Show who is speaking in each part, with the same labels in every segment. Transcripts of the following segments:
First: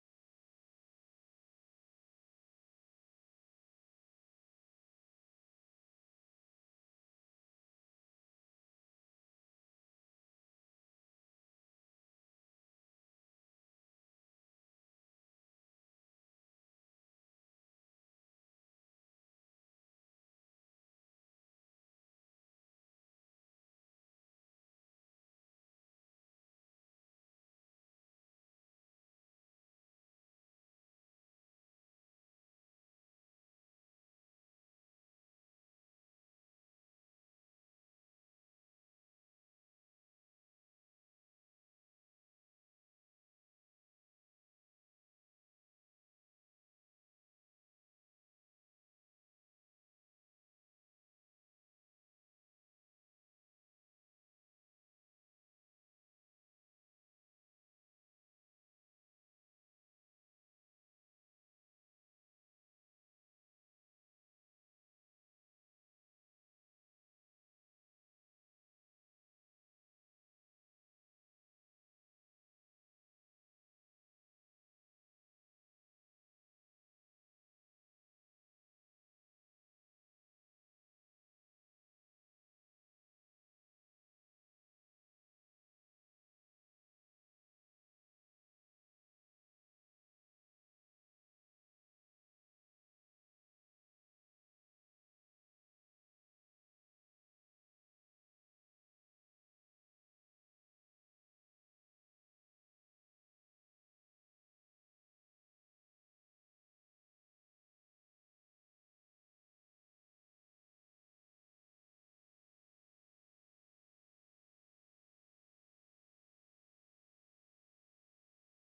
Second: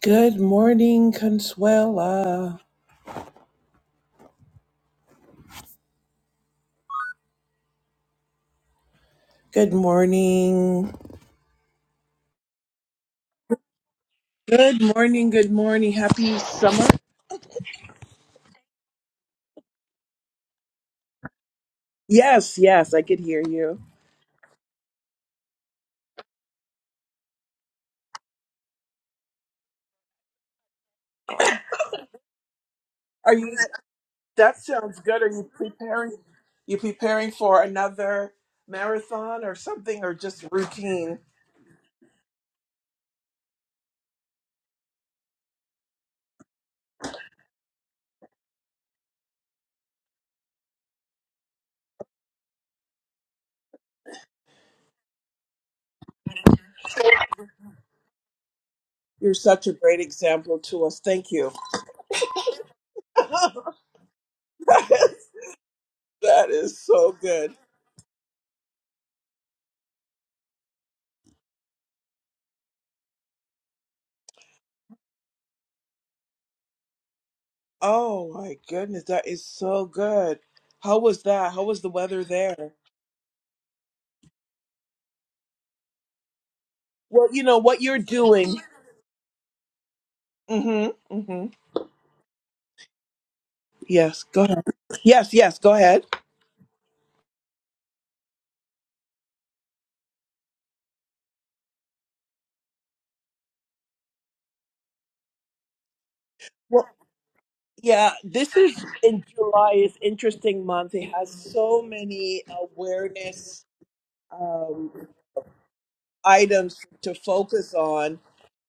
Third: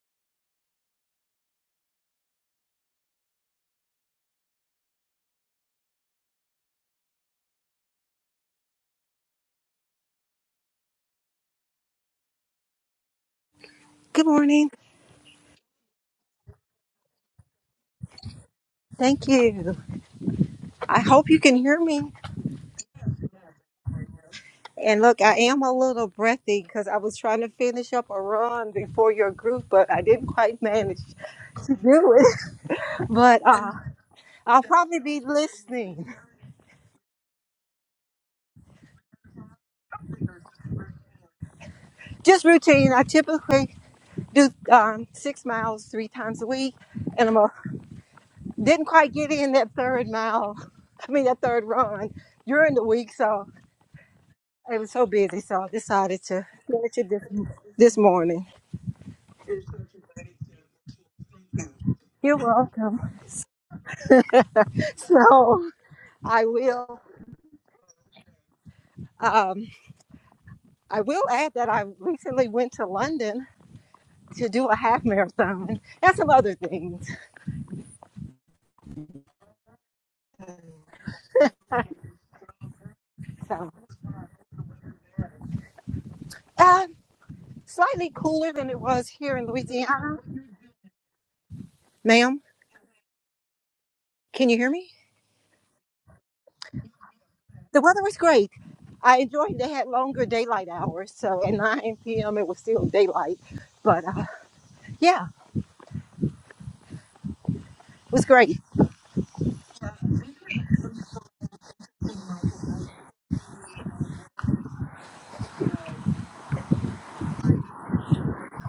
Speaker 1: Good morning, Consuela. Good morning.
Speaker 2: Good morning.
Speaker 1: Good morning. Good morning. Happy summer.
Speaker 2: Thank you. I hope you can hear me.
Speaker 1: Yes, yes, I could hear you.
Speaker 2: And look, I am a little breathy because I was trying to finish up a run before your group, but I didn't quite manage to do it.
Speaker 1: Are
Speaker 2: But
Speaker 1: you
Speaker 2: uh,
Speaker 1: that
Speaker 2: I'll
Speaker 1: sounds
Speaker 2: probably be
Speaker 1: good. Are you
Speaker 2: listening.
Speaker 1: preparing you preparing for another marathon or something or just routine?
Speaker 2: Just routine. I typically do um, six miles three times a week, and I'm a, didn't quite get in that third mile. I mean, that third run during the week, so it was so busy. So I decided to finish it this, this morning.
Speaker 1: You're such a great example to us. Thank you.
Speaker 2: You're welcome.
Speaker 1: that
Speaker 2: So I
Speaker 1: is
Speaker 2: will.
Speaker 1: so good.
Speaker 2: Um, I will add that I recently went to London to do a half marathon and some other things.
Speaker 1: Oh my goodness, that is so good. How was that? How was the weather there?
Speaker 2: So uh,
Speaker 1: Well, you know what you're
Speaker 2: slightly cooler
Speaker 1: doing.
Speaker 2: than it was here in Louisiana.
Speaker 1: Mm-hmm. Mm-hmm.
Speaker 2: Ma'am,
Speaker 1: Yes. Go
Speaker 2: can you
Speaker 1: ahead.
Speaker 2: hear me?
Speaker 1: Yes. Yes. Go ahead.
Speaker 2: The weather was great. I enjoyed. They had longer daylight hours, so at 9 p.m. it was still daylight. But uh, yeah,
Speaker 1: Well, yeah.
Speaker 2: it was
Speaker 1: This
Speaker 2: great.
Speaker 1: is in July. is interesting month. It has so many awareness um, items to focus on,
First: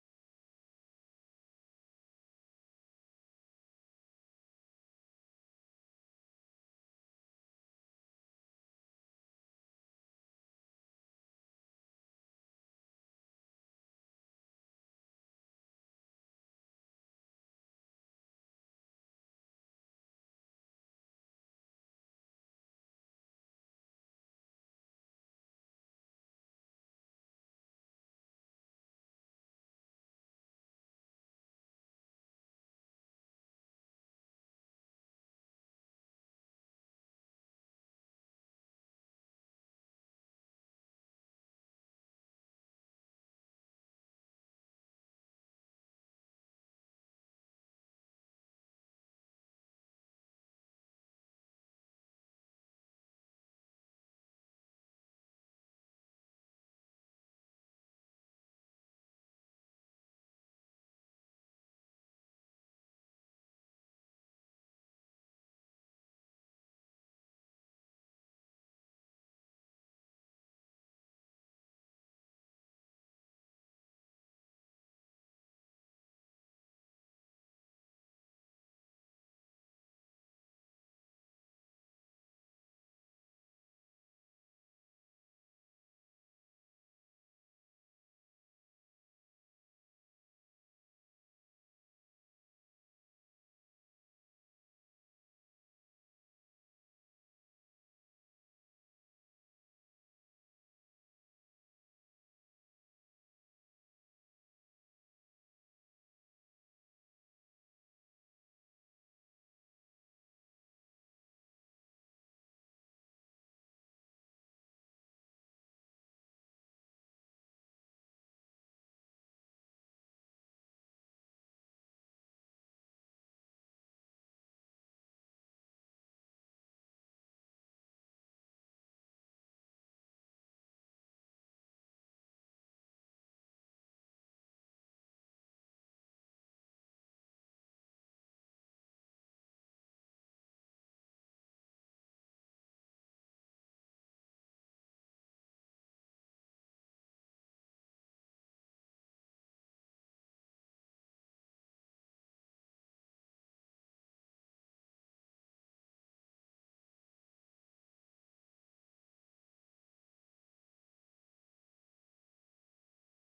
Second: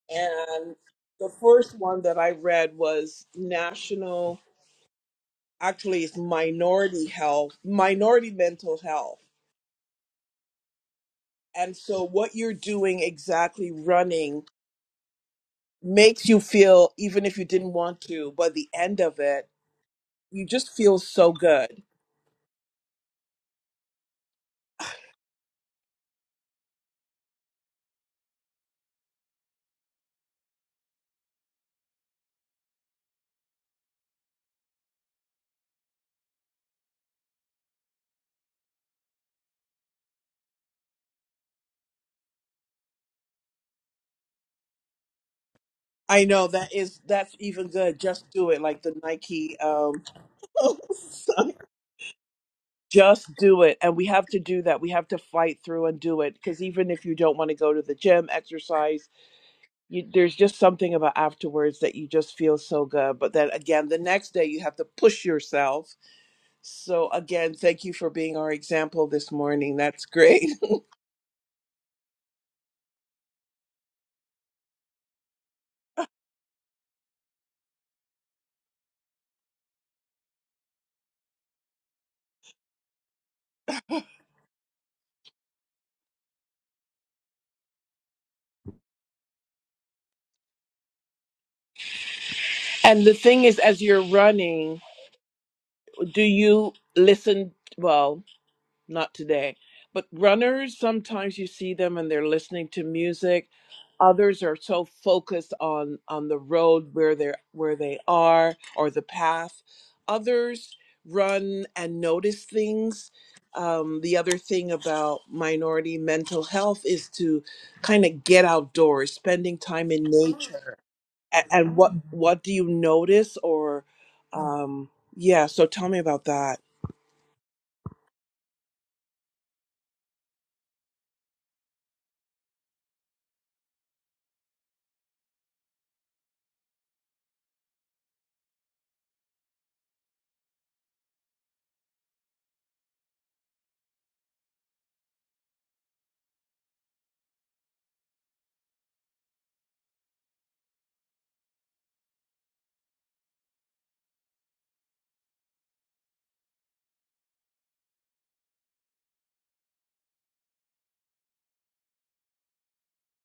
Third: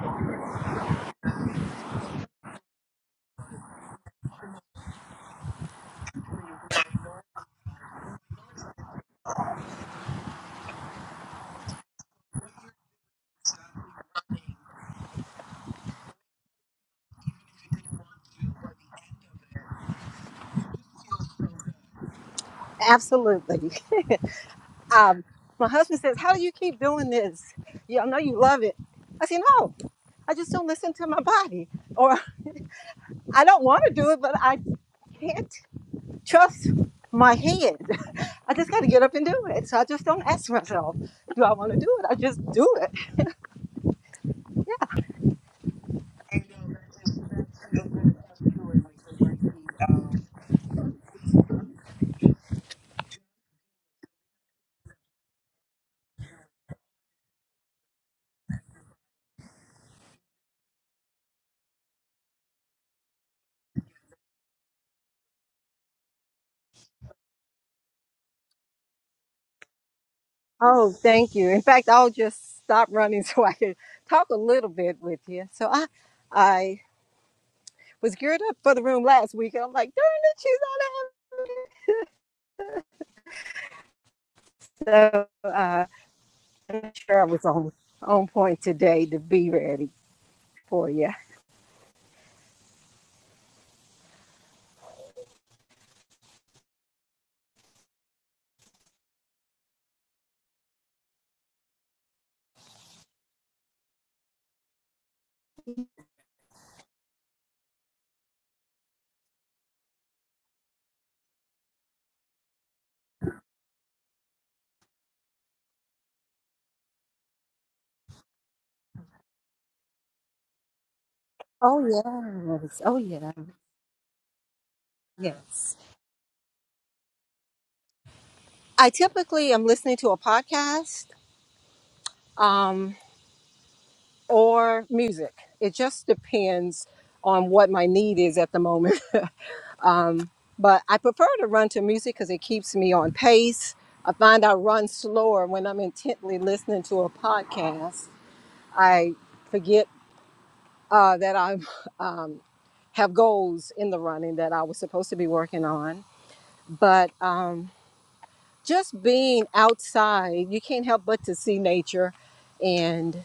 Speaker 1: and the first one that I read was national. Actually, it's minority health, minority mental health, and so what you're doing exactly running makes you feel, even if you didn't want to, by the end of it you just feel so good.
Speaker 2: Absolutely. Um, my husband says, How do you keep doing this? You I know you love it. I say, No, I just don't listen to my body. Or I don't want to do it, but I can't trust my head. I just got to get up and do it. So I just don't ask myself, Do I want to do it? I just do it.
Speaker 1: I know that is that's even good. Just do it, like the Nike. Um, just do it, and we have to do that. We have to fight through and do it because even if you don't want to go to the gym, exercise, you, there's just something about afterwards that you just feel so good. But then again, the next day you have to push yourself. So again, thank you for being our example this morning. That's great.
Speaker 2: Oh, thank you. In fact, I'll just stop running so I can talk a little bit with you. So I, I was geared up for the room last week, and I'm like, darn it, she's not out. I'm sure I was on on point today to be ready for you.
Speaker 1: and the thing is, as you're running, do you listen? Well, not today. But runners, sometimes you see them and they're listening to music. Others are so focused on on the road where they're where they are or the path. Others run and notice things. Um, the other thing about minority mental health is to kind of get outdoors, spending time in nature. And, and
Speaker 2: Oh
Speaker 1: what what do you
Speaker 2: yes, oh yeah,
Speaker 1: notice or um, yeah? So
Speaker 2: yes.
Speaker 1: tell me about that.
Speaker 2: I typically am listening to a podcast um, or music. It just depends on what my need is at the moment. Um, but I prefer to run to music because it keeps me on pace. I find I run slower when I'm intently listening to a podcast. I forget uh, that I'm. um, have goals in the running that I was supposed to be working on. But um, just being outside, you can't help but to see nature. And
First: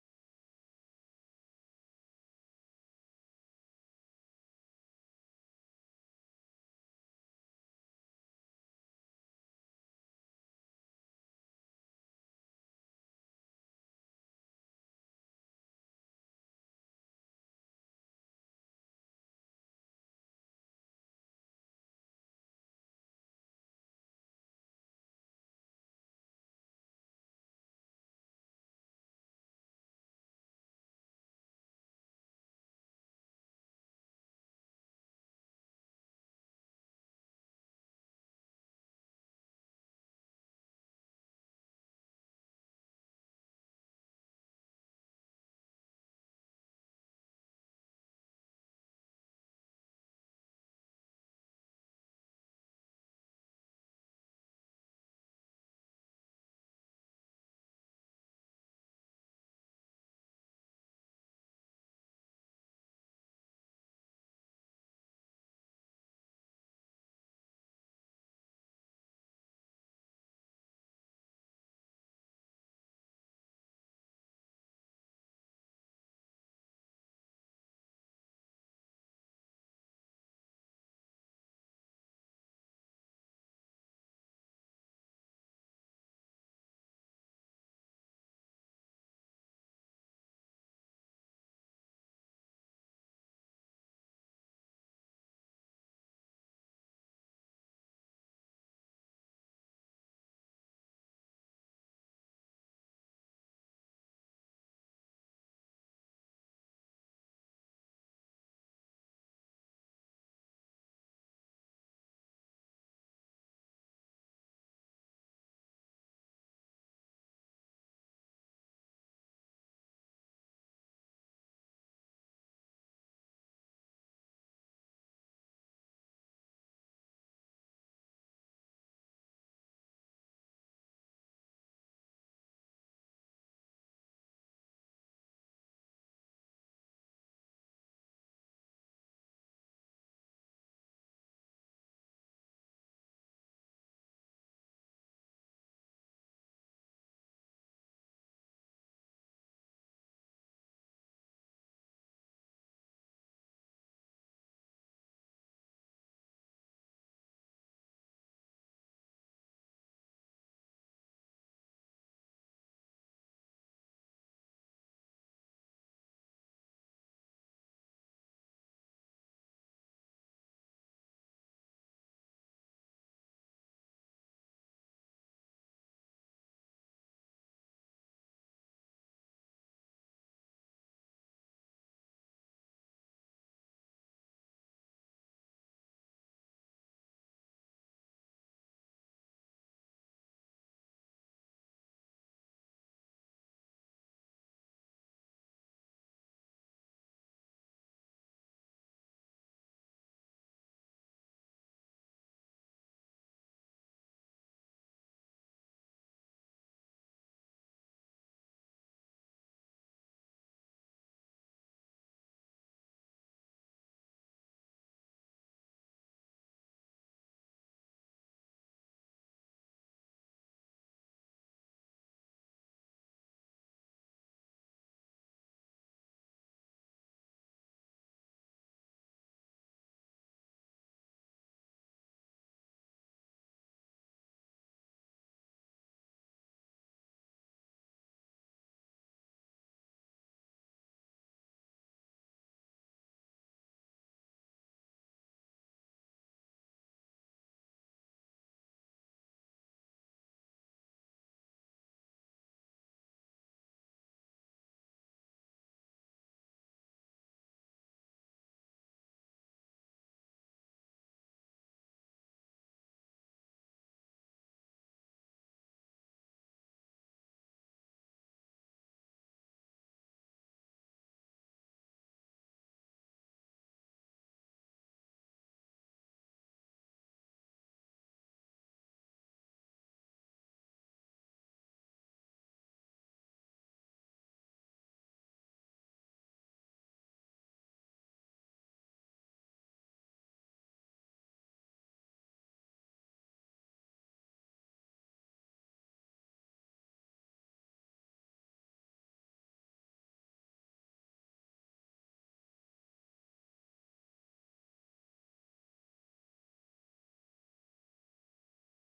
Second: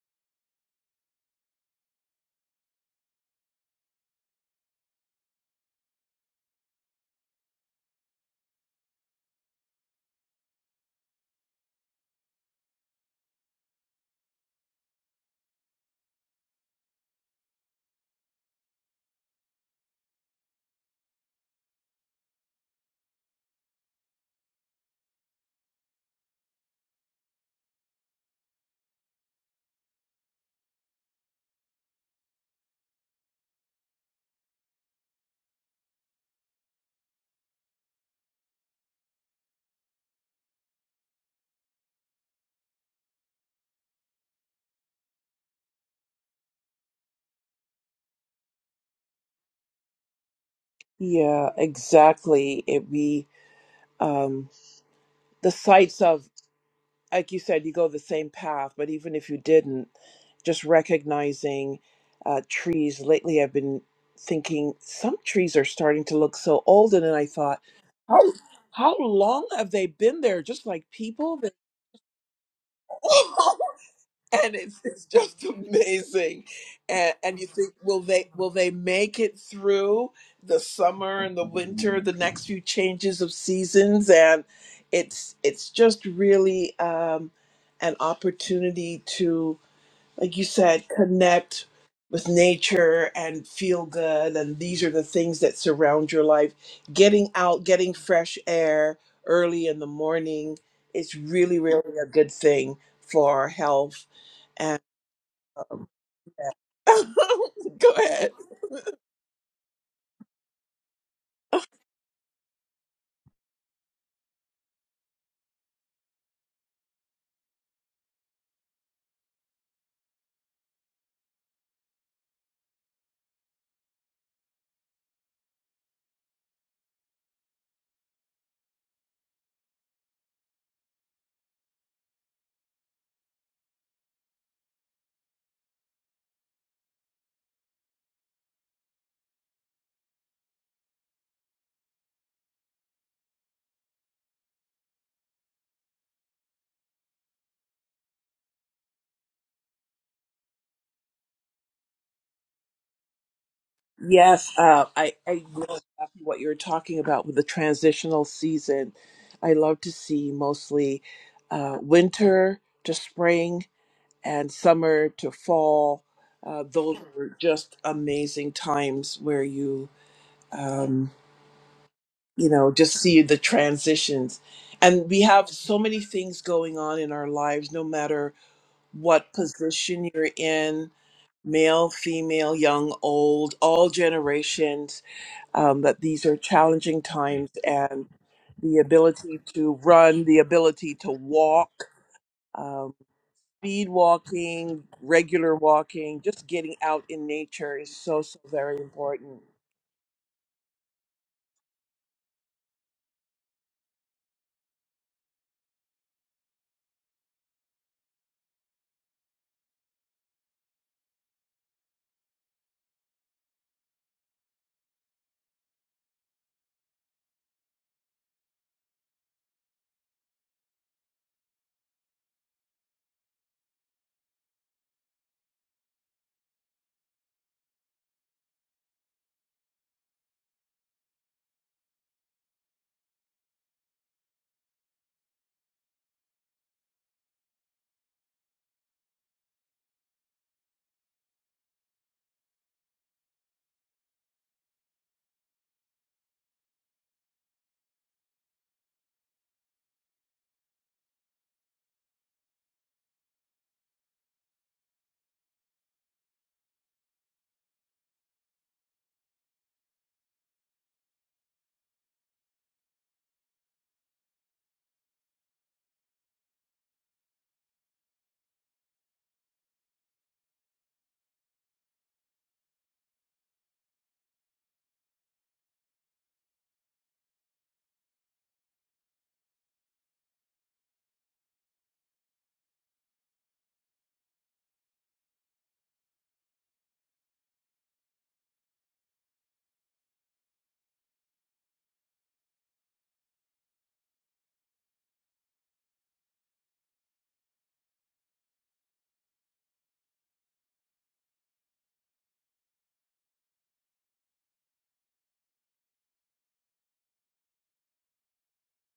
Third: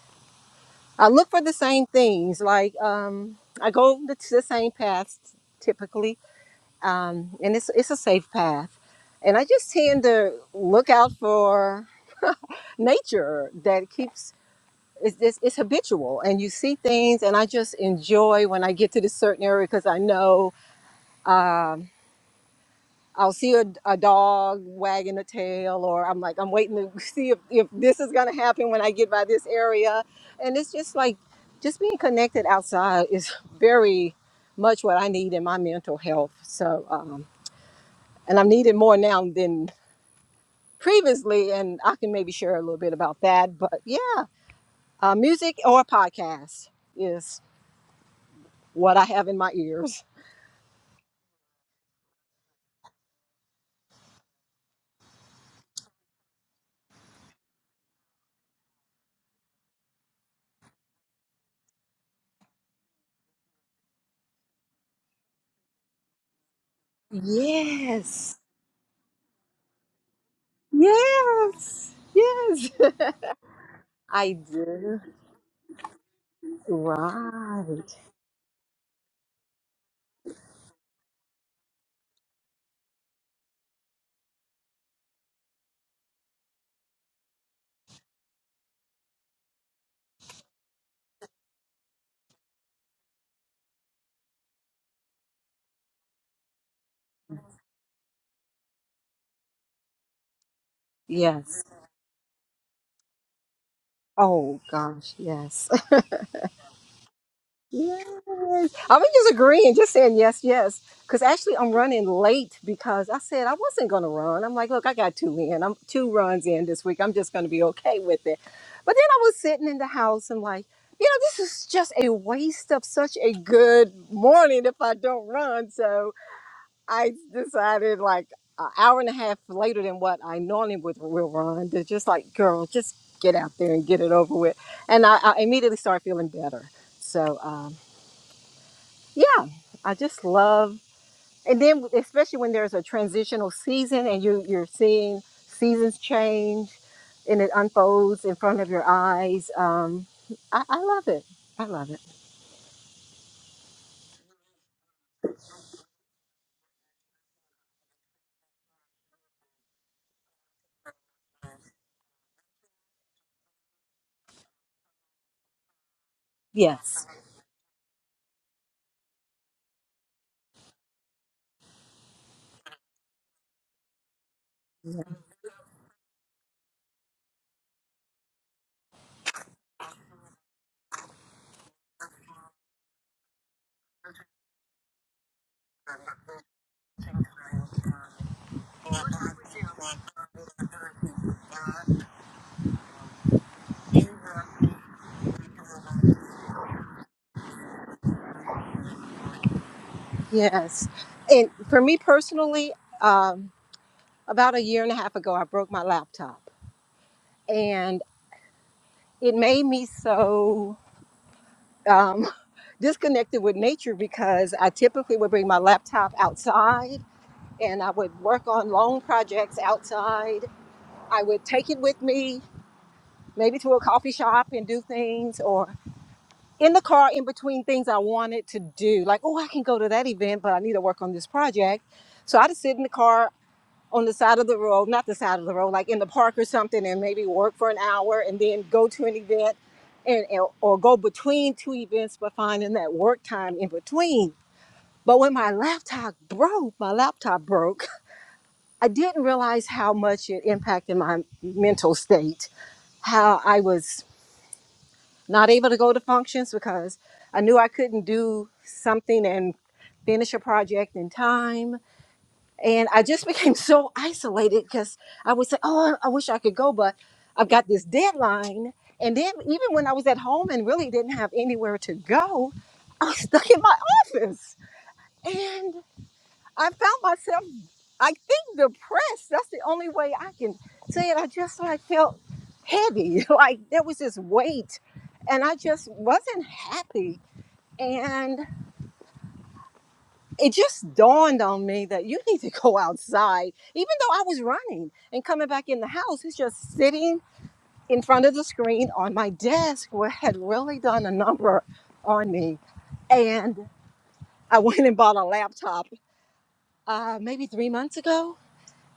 Speaker 2: I look for the same things. Like um, I go the, the same paths typically, um, and it's, it's a safe path. And I just tend to look out for nature that keeps. It's, it's, it's habitual and you see things and i just enjoy when i get to this certain area because i know Um, I'll see a, a dog wagging a tail, or I'm like, I'm waiting to see if, if this is going to happen when I get by this area. And it's just like, just being connected outside is very much what I need in my mental health. So, um, and I'm needed more now than previously. And I can maybe share a little bit about that. But yeah, uh, music or podcast is what I have in my ears.
Speaker 1: Yeah, exactly. It we um, the sights of, like you said, you go the same path, but even if you didn't, just recognizing uh, trees. Lately, I've been thinking some trees are starting to look so old, and then I thought, how
Speaker 2: Yes.
Speaker 1: how long have they been there? Just like people.
Speaker 2: Yes. Yes. I
Speaker 1: and it's
Speaker 2: do.
Speaker 1: it's just amazing and and you think
Speaker 2: Right.
Speaker 1: will they will they make it through the summer and the winter the next few changes of seasons and it's it's just really um an opportunity to like you said connect with nature and feel good and these are the things that surround your life getting out getting fresh air early in the morning is really
Speaker 2: Yes.
Speaker 1: really a good thing for health
Speaker 2: Oh gosh, yes.
Speaker 1: Go
Speaker 2: yes. I
Speaker 1: ahead.
Speaker 2: was just agreeing, just saying yes, yes. Cause actually I'm running late because I said I wasn't gonna run. I'm like, look, I got two in. I'm two runs in this week. I'm just gonna be okay with it. But then I was sitting in the house and like, you know, this is just a waste of such a good morning if I don't run. So. I decided like an hour and a half later than what I normally would will run. They're just like, girl, just get out there and get it over with. And I, I immediately started feeling better. So um, yeah, I just love, and then especially when there's a transitional season and you you're seeing seasons change and it unfolds in front of your eyes. Um, I, I love it. I love it.
Speaker 1: Yes, uh, I, I know exactly what you were talking about with the transitional season. I love to see mostly uh, winter to spring and summer to fall. Uh, those
Speaker 2: Yes.
Speaker 1: were just amazing times where you, um, you know, just see the transitions. And we have so many things going on in our lives, no matter what position you're in male, female, young, old, all generations, um, that these are challenging times and the ability to run, the ability to walk, um, speed walking, regular walking, just getting out in nature is so, so very important.
Speaker 2: Yes. And for me personally. um, about a year and a half ago, I broke my laptop, and it made me so um, disconnected with nature because I typically would bring my laptop outside and I would work on long projects outside. I would take it with me, maybe to a coffee shop and do things, or in the car in between things I wanted to do. Like, oh, I can go to that event, but I need to work on this project. So I'd sit in the car on the side of the road, not the side of the road, like in the park or something, and maybe work for an hour and then go to an event and or go between two events, but finding that work time in between. But when my laptop broke, my laptop broke, I didn't realize how much it impacted my mental state, how I was not able to go to functions because I knew I couldn't do something and finish a project in time and I just became so isolated because I would say, "Oh, I wish I could go, but I've got this deadline." And then, even when I was at home and really didn't have anywhere to go, I was stuck in my office, and I found myself, I think, depressed. That's the only way I can say it. I just like felt heavy, like there was this weight, and I just wasn't happy. And. it just dawned on me that you need to go outside. Even though I was running and coming back in the house, it's just sitting in front of the screen on my desk where it had really done a number on me. And I went and bought a laptop uh, maybe three months ago.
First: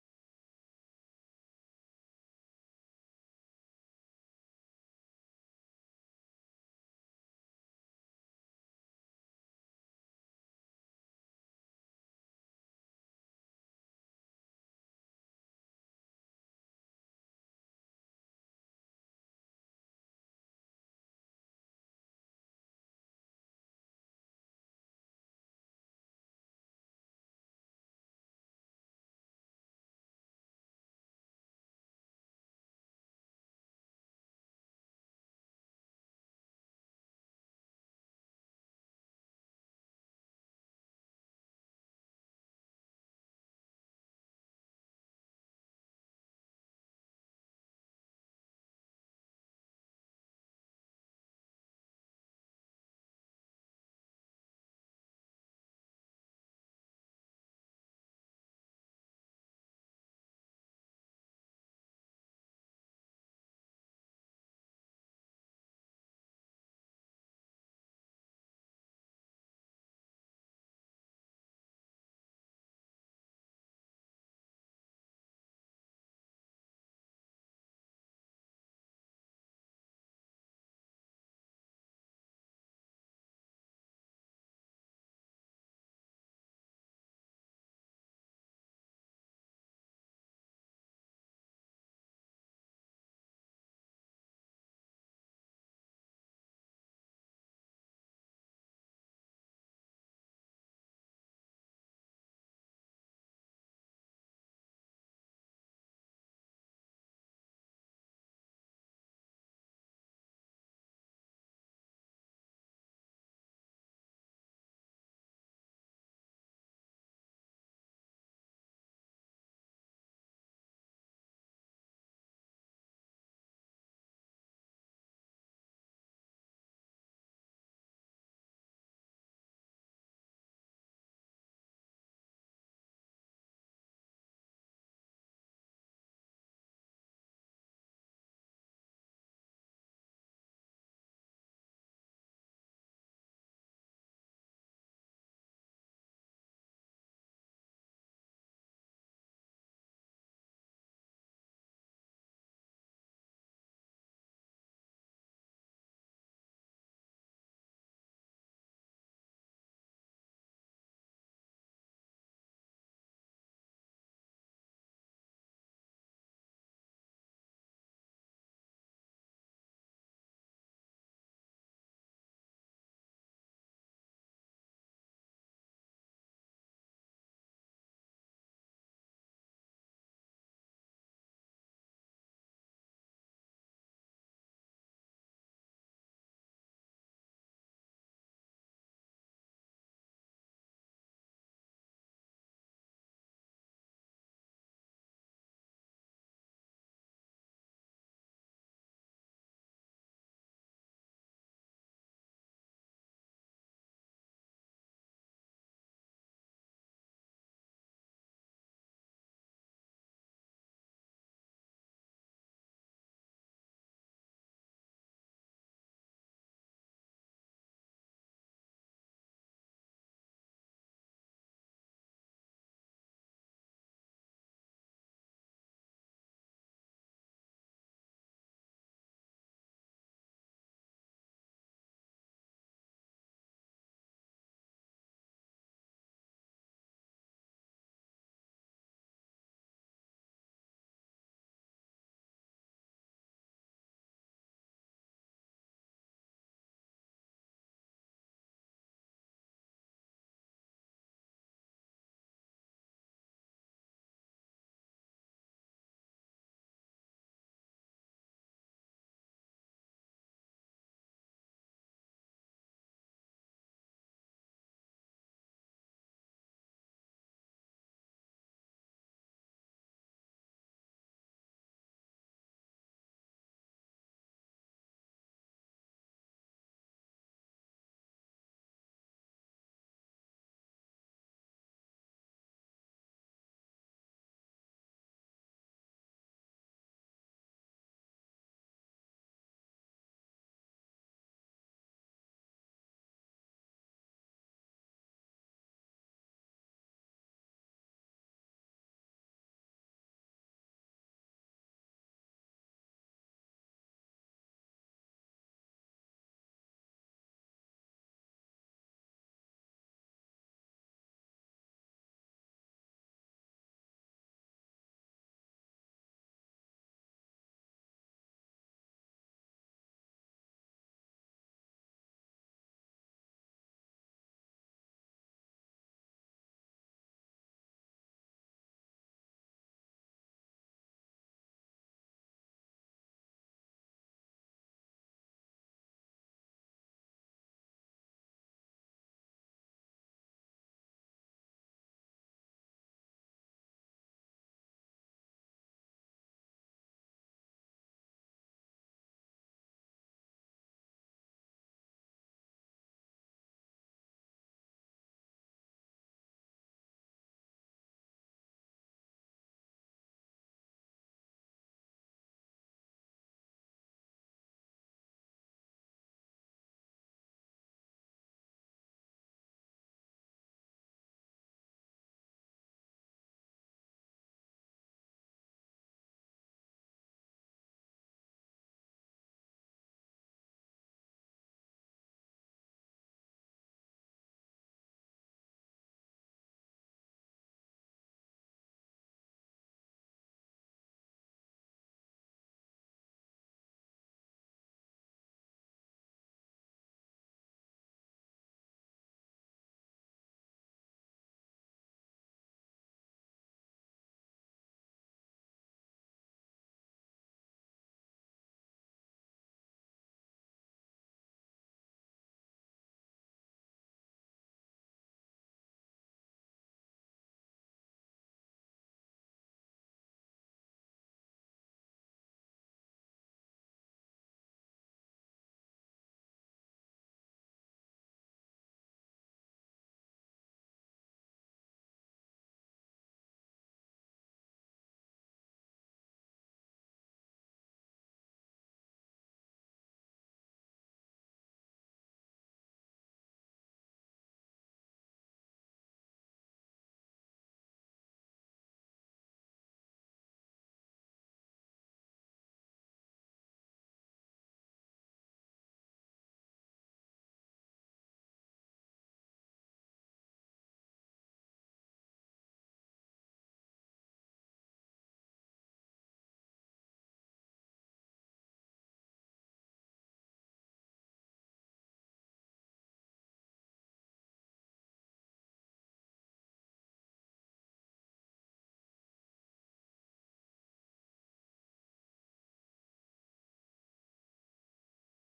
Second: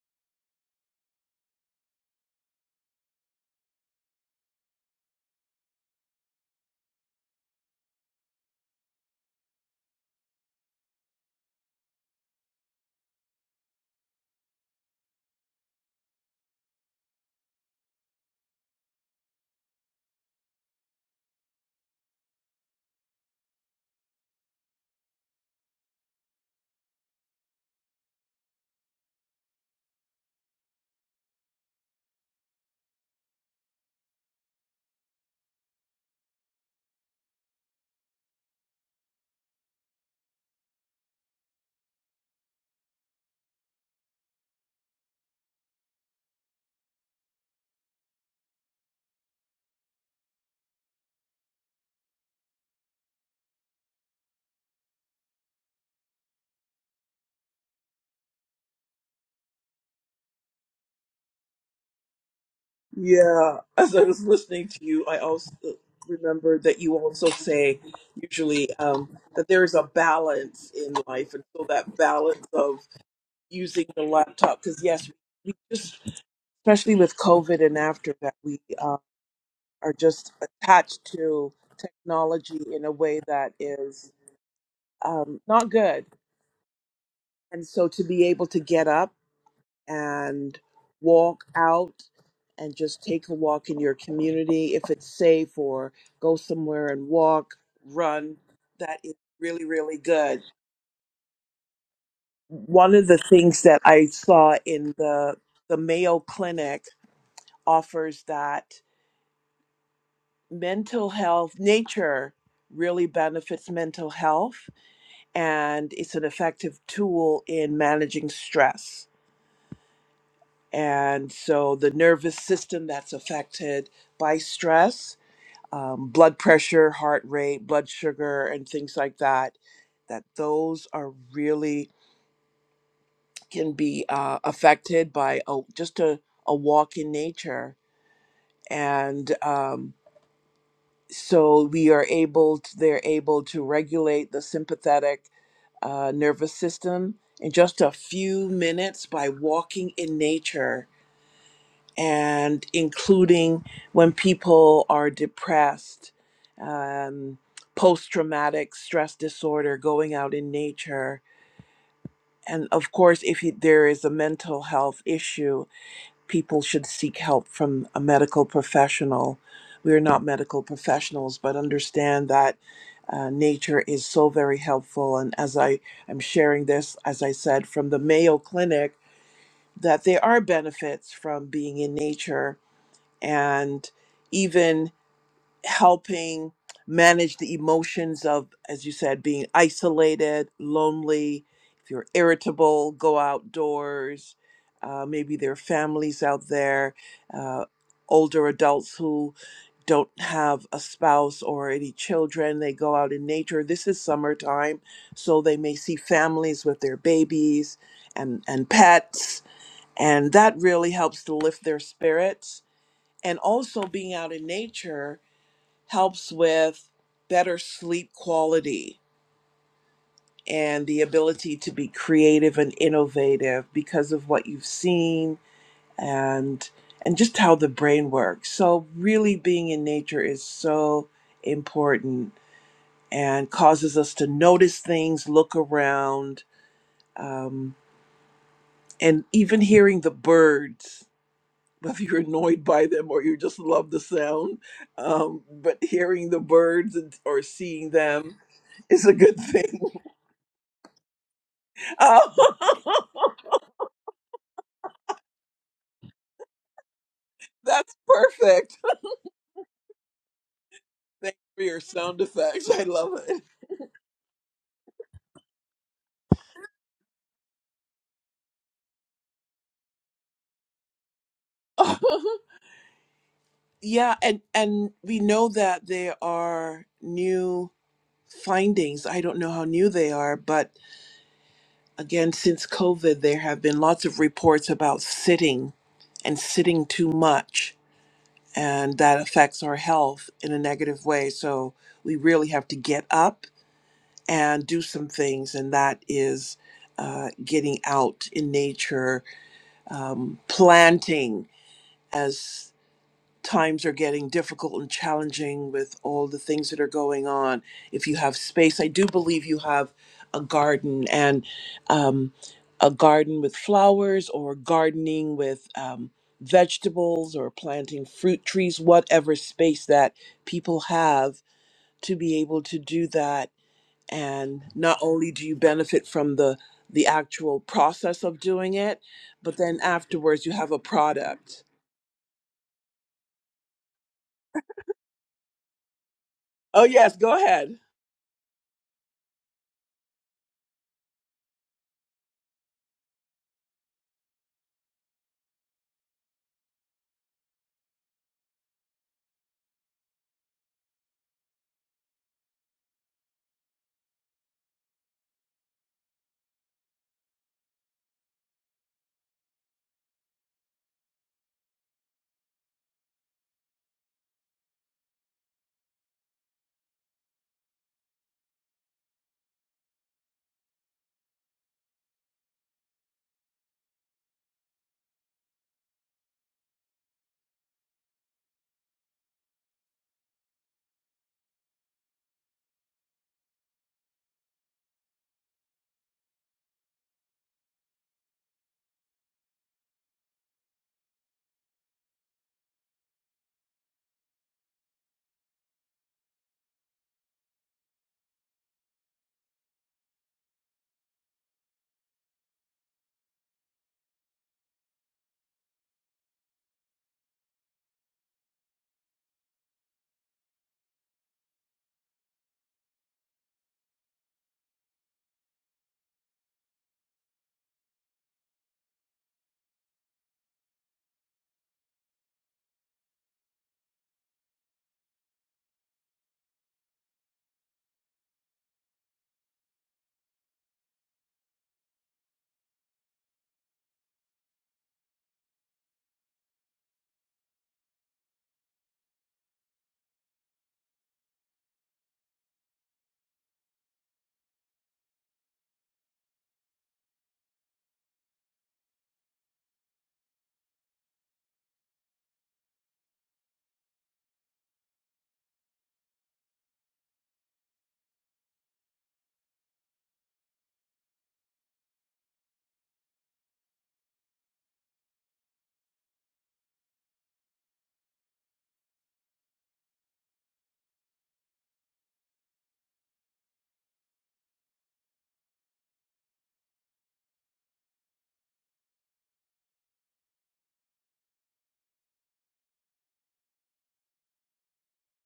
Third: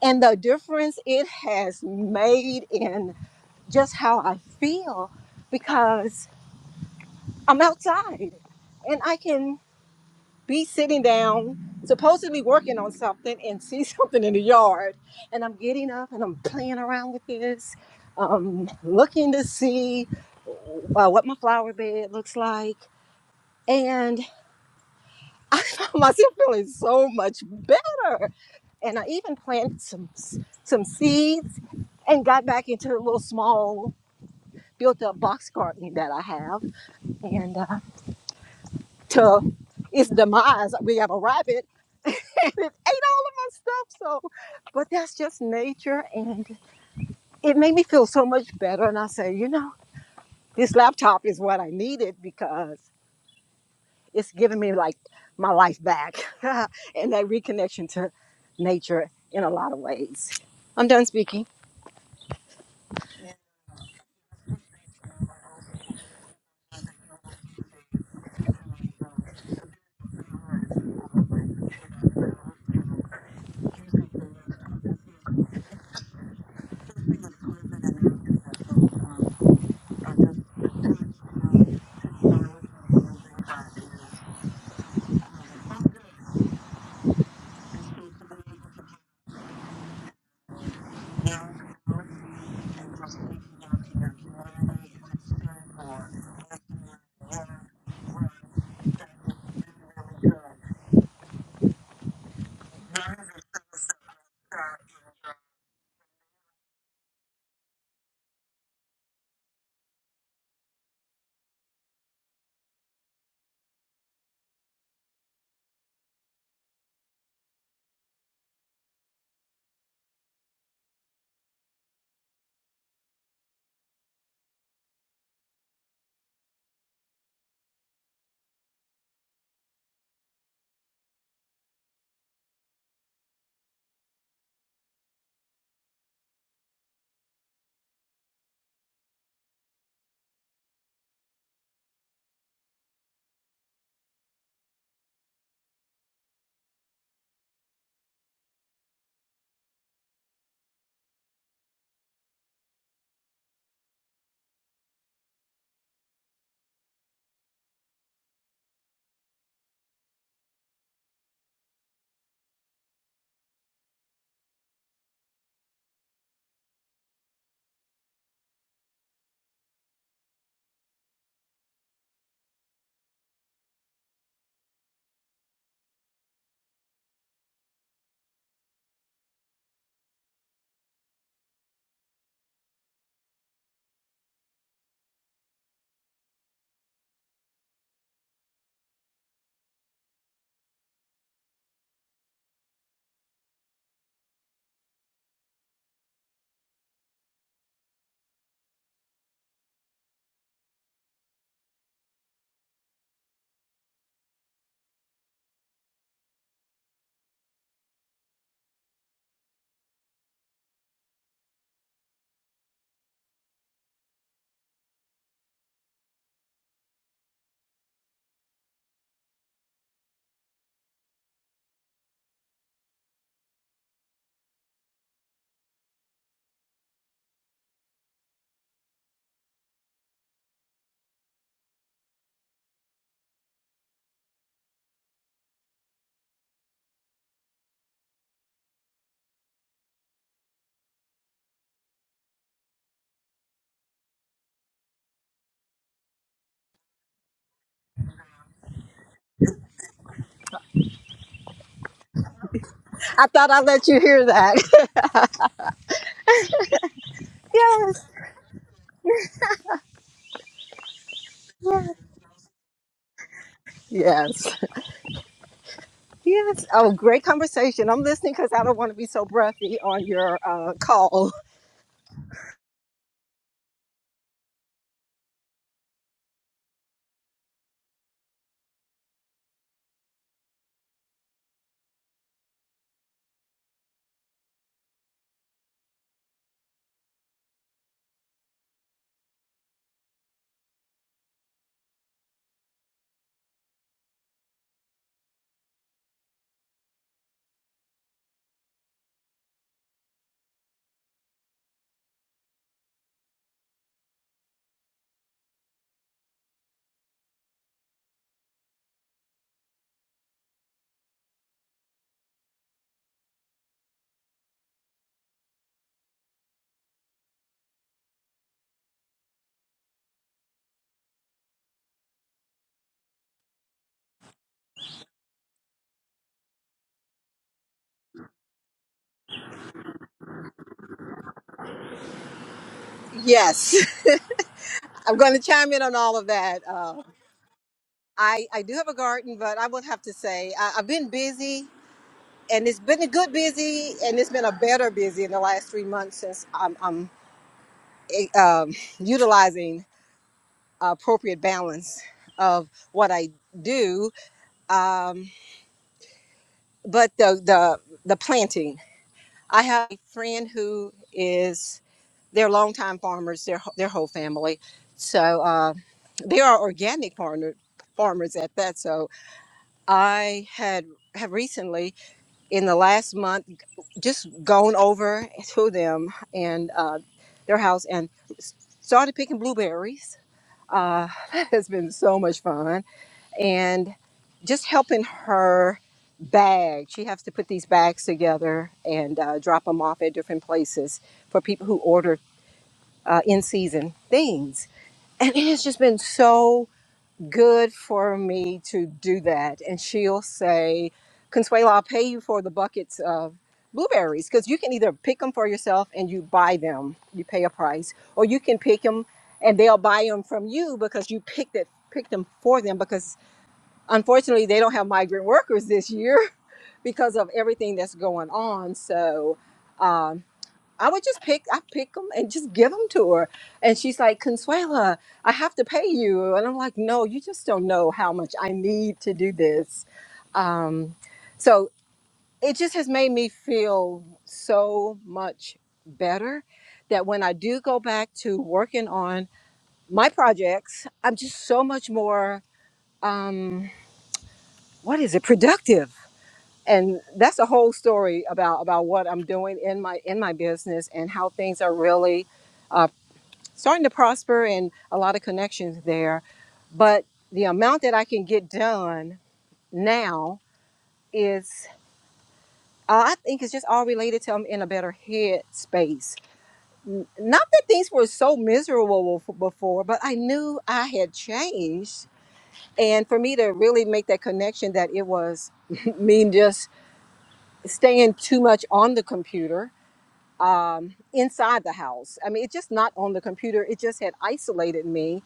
Speaker 2: And the difference it has made in just how I feel because I'm outside and I can be sitting down, supposed to be working on something, and see something in the yard. And I'm getting up and I'm playing around with this, um, looking to see uh, what my flower bed looks like. And I found myself feeling so much better. And I even planted some some seeds and got back into a little small built-up box garden that I have. And uh, to its demise, we have a rabbit and it ate all of my stuff. So, but that's just nature, and it made me feel so much better. And I said, you know, this laptop is what I needed because it's giving me like my life back and that reconnection to nature in a lot of ways. I'm done speaking.
Speaker 1: Yeah, as I was listening to you, I also remembered that you also say usually um, that there is a balance in life, and so that balance of using the laptop, because yes, we just. especially with COVID and after that, we uh, are just attached to technology in a way that is um, not good. And so to be able to get up and walk out and just take a walk in your community, if it's safe, or go somewhere and walk, run, that is really, really good. One of the things that I saw in the the Mayo Clinic offers that mental health nature really benefits mental health and it's an effective tool in managing stress and so the nervous system that's affected by stress um, blood pressure heart rate blood sugar and things like that that those are really can be uh, affected by a, just a, a walk in nature and um, so we are able to, they're able to regulate the sympathetic uh, nervous system in just a few minutes by walking in nature and including when people are depressed um, post-traumatic stress disorder going out in nature and of course if you, there is a mental health issue people should seek help from a medical professional. We are not medical professionals, but understand that uh, nature is so very helpful. And as I am sharing this, as I said, from the Mayo Clinic, that there are benefits from being in nature. And even helping manage the emotions of, as you said, being isolated, lonely. If you're irritable, go outdoors. Uh, maybe there are families out there, uh, older adults who don't have a spouse or any children. They go out in nature. This is summertime, so they may see families with their babies and, and pets. And that really helps to lift their spirits. And also being out in nature helps with better sleep quality and the ability to be creative and innovative because of what you've seen and and just how the brain works. So really being in nature is so important and causes us to notice things, look around, um, and even hearing the birds whether you're annoyed by them or you just love the sound. Um, but hearing the birds and, or seeing them is a good thing. Um,
Speaker 2: I thought I'd let you hear that.
Speaker 1: that's
Speaker 2: yes,
Speaker 1: perfect. Thanks for your sound effects. I love it.
Speaker 2: yes, yes. Oh, great conversation. I'm listening because I don't want to be so breathy on your uh, call.
Speaker 1: yeah, and and we know that there are new findings. I don't know how new they are, but again, since COVID, there have been lots of reports about sitting and sitting too much and that affects our health in a negative way. So we really have to get up and do some things, and that is uh, getting out in nature, um, planting as times are getting difficult and challenging with all the things that are going on. If you have space, I do believe you have a garden and um, a garden with flowers or gardening with um, vegetables or planting fruit trees, whatever space that people have to be able to do that. And not only do you benefit from the the actual process of doing it, but then afterwards you have a product.
Speaker 2: Yes. I'm going to chime in on all of that.
Speaker 1: Oh
Speaker 2: Uh,
Speaker 1: yes, go ahead.
Speaker 2: I, I do have a garden, but I would have to say I, I've been busy, and it's been a good busy, and it's been a better busy in the last three months since I'm, I'm eh, um, utilizing appropriate balance of what I do. Um, but the, the the planting, I have a friend who is they're longtime farmers, their their whole family, so uh, they are organic farmer, farmers at that. So I had have recently in the last month just gone over to them and uh, their house and started picking blueberries. Uh, that has been so much fun. And just helping her bag. She has to put these bags together and uh, drop them off at different places for people who order uh, in season things. And it has just been so good for me to do that. And she'll say, Consuelo, I'll pay you for the buckets of blueberries because you can either pick them for yourself and you buy them, you pay a price, or you can pick them and they'll buy them from you because you picked it, picked them for them because unfortunately they don't have migrant workers this year because of everything that's going on. So, um, I would just pick, I pick them and just give them to her. And she's like, Consuela, I have to pay you. And I'm like, no, you just don't know how much I need to do this. Um, so it just has made me feel so much better that when I do go back to working on my projects, I'm just so much more, um, what is it, productive. And that's a whole story about, about what I'm doing in my in my business and how things are really uh, starting to prosper and a lot of connections there. But the amount that I can get done now is, uh, I think it's just all related to I'm in a better head space. N- Not that things were so miserable f- before, but I knew I had changed. And for me to really make that connection that it was me just staying too much on the computer um, inside the house. I mean, it's just not on the computer. It just had isolated me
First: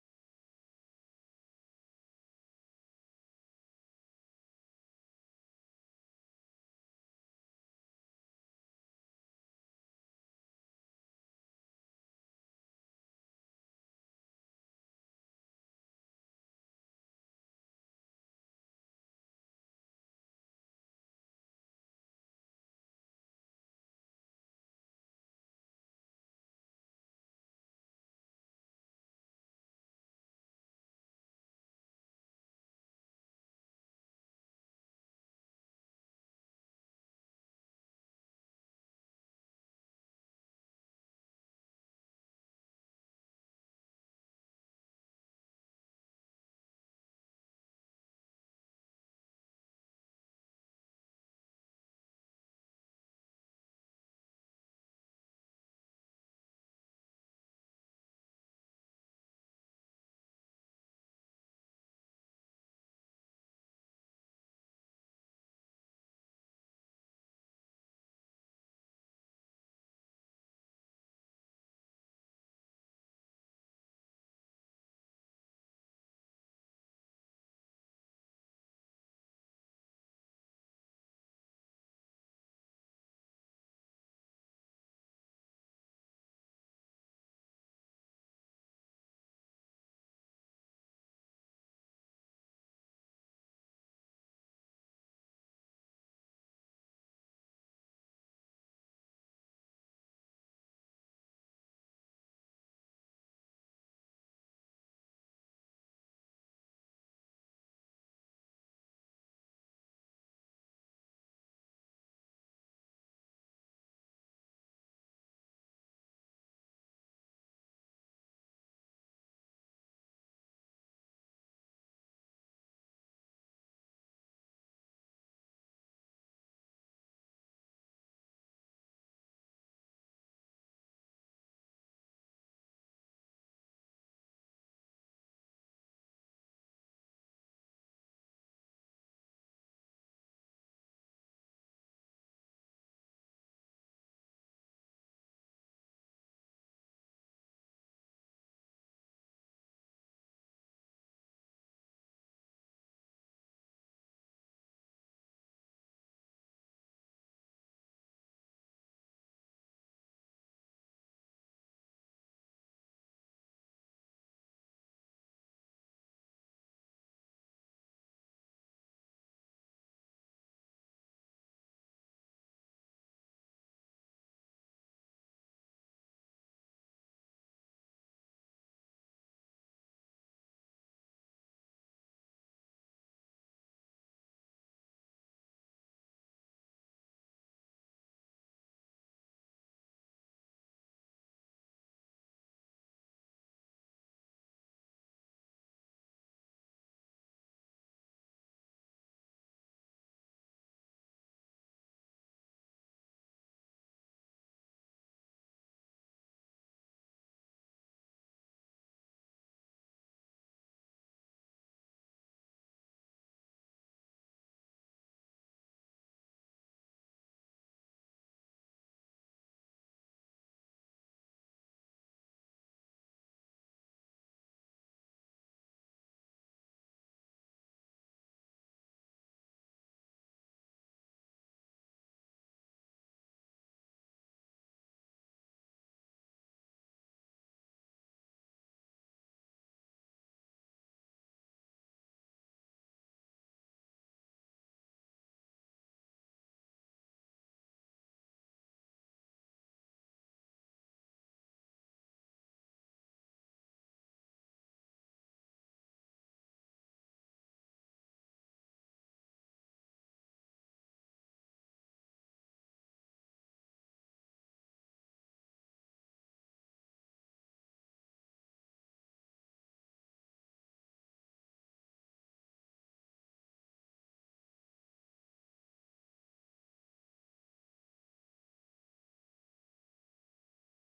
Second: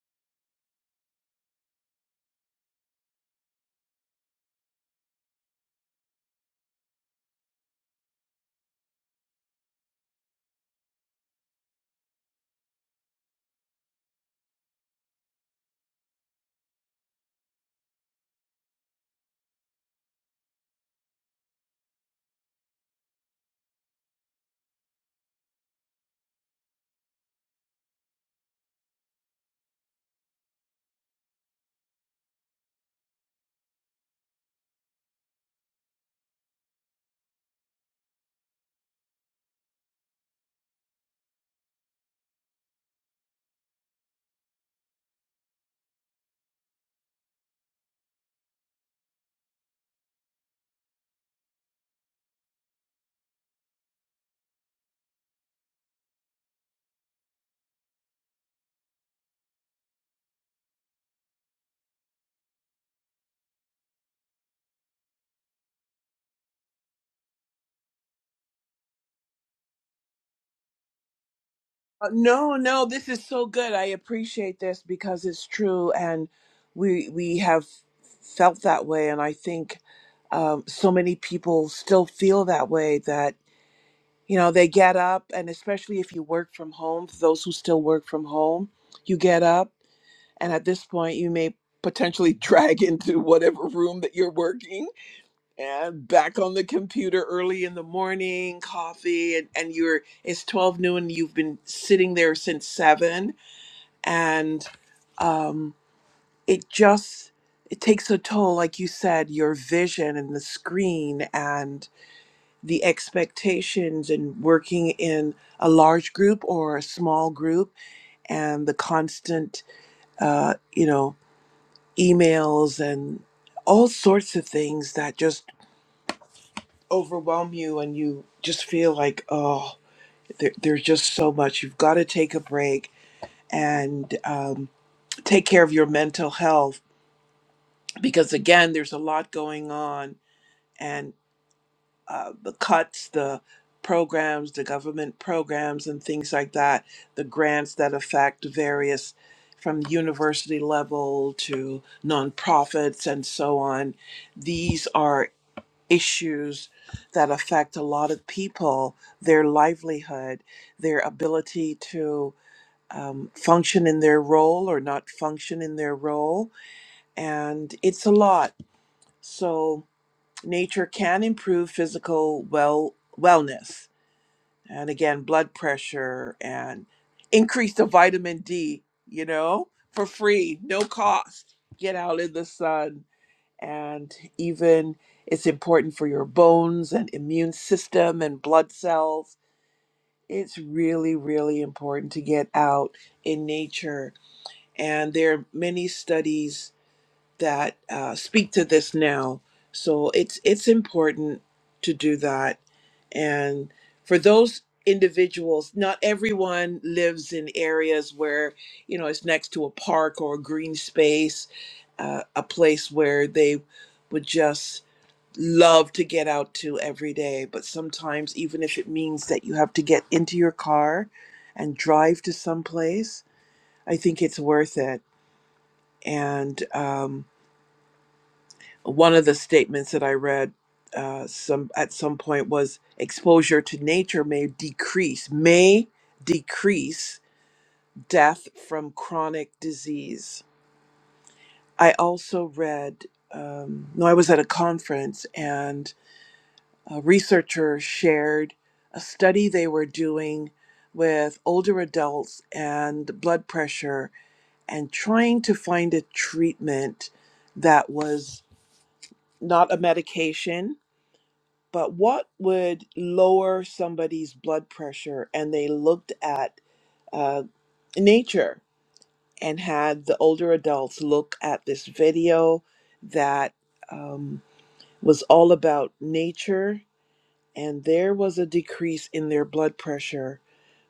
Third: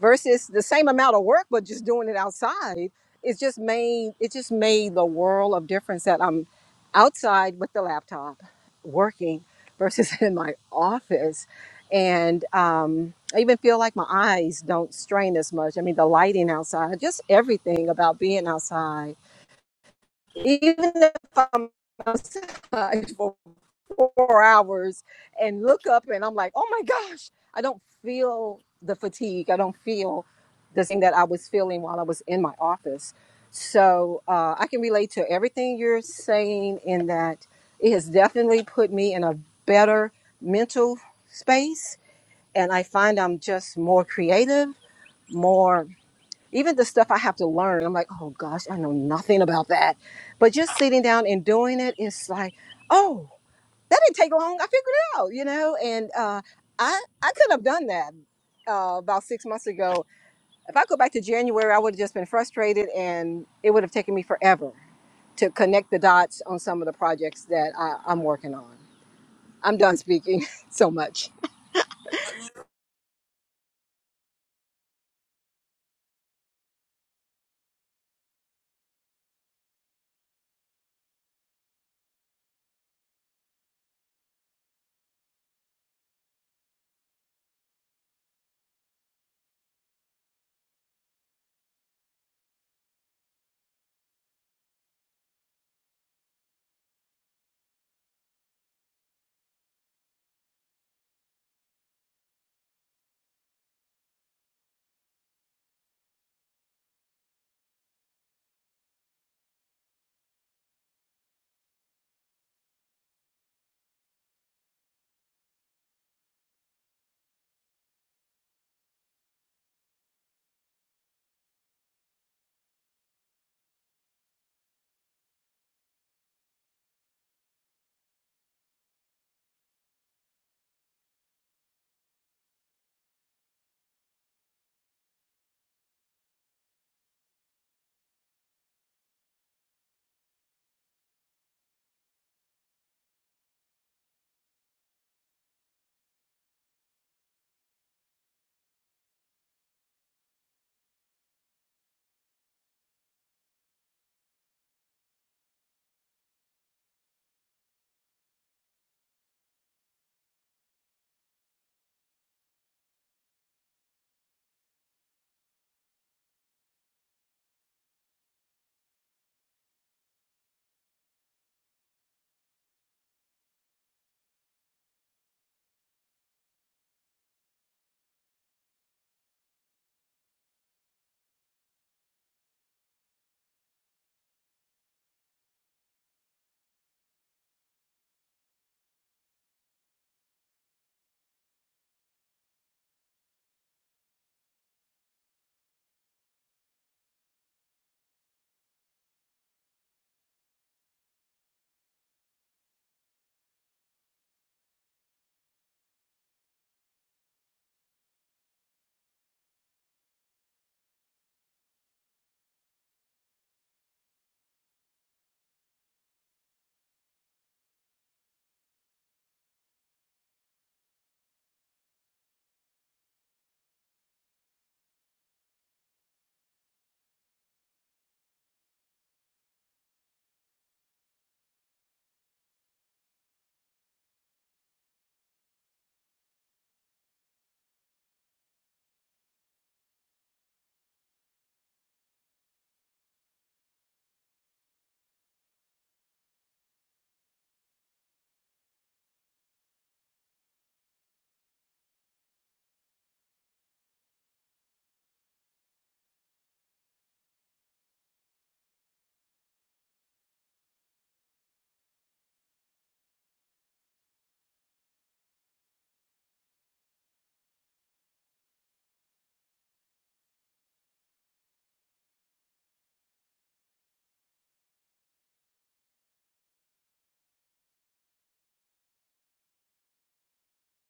Speaker 2: versus the same amount of work but just doing it outside it just made it just made the world of difference that i'm outside with the laptop working versus in my office and um, i even feel like my eyes don't strain as much i mean the lighting outside just everything about being outside even if i'm outside four hours and look up and I'm like, oh my gosh, I don't feel the fatigue. I don't feel the thing that I was feeling while I was in my office. So uh, I can relate to everything you're saying in that it has definitely put me in a better mental space. And I find I'm just more creative, more, even the stuff I have to learn. I'm like, oh gosh, I know nothing about that. But just sitting down and doing it, it's like, oh, that didn't take long. I figured it out, you know, and uh, I I could have done that uh, about six months ago. If I go back to January, I would have just been frustrated, and it would have taken me forever to connect the dots on some of the projects that I, I'm working on. I'm done speaking so much.
Speaker 1: Uh, No, no, this is so good. I appreciate this because it's true, and we we have felt that way, and I think um, so many people still feel that way. That you know, they get up, and especially if you work from home, for those who still work from home, you get up, and at this point, you may potentially drag into whatever room that you're working and back on the computer early in the morning, coffee, and, and you're it's twelve noon. You've been sitting there since seven, and um, it just it takes a toll, like you said, your vision and the screen and the expectations, and working in a large group or a small group, and the constant, uh, you know, emails and all sorts of things that just overwhelm you and you just feel like, oh, there, there's just so much. You've got to take a break and um, take care of your mental health because, again, there's a lot going on and uh, the cuts, the programs, the government programs, and things like that, the grants that affect various from university level to nonprofits and so on. These are issues that affect a lot of people, their livelihood, their ability to um, function in their role or not function in their role. And it's a lot. So, nature can improve physical well wellness and again blood pressure and increase the vitamin d you know for free no cost get out in the sun and even it's important for your bones and immune system and blood cells. It's really, really important to get out in nature. And there are many studies that uh, speak to this now. So it's it's important to do that. And for those individuals, not everyone lives in areas where, you know, it's next to a park or a green space, uh, a place where they would just love to get out to every day, but sometimes even if it means that you have to get into your car and drive to some place, I think it's worth it. And um, one of the statements that I read uh, some at some point was exposure to nature may decrease may decrease death from chronic disease. I also read um, no, I was at a conference and a researcher shared a study they were doing with older adults and blood pressure and trying to find a treatment that was not a medication, but what would lower somebody's blood pressure. And they looked at uh, nature and had the older adults look at this video that um, was all about nature and there was a decrease in their blood pressure.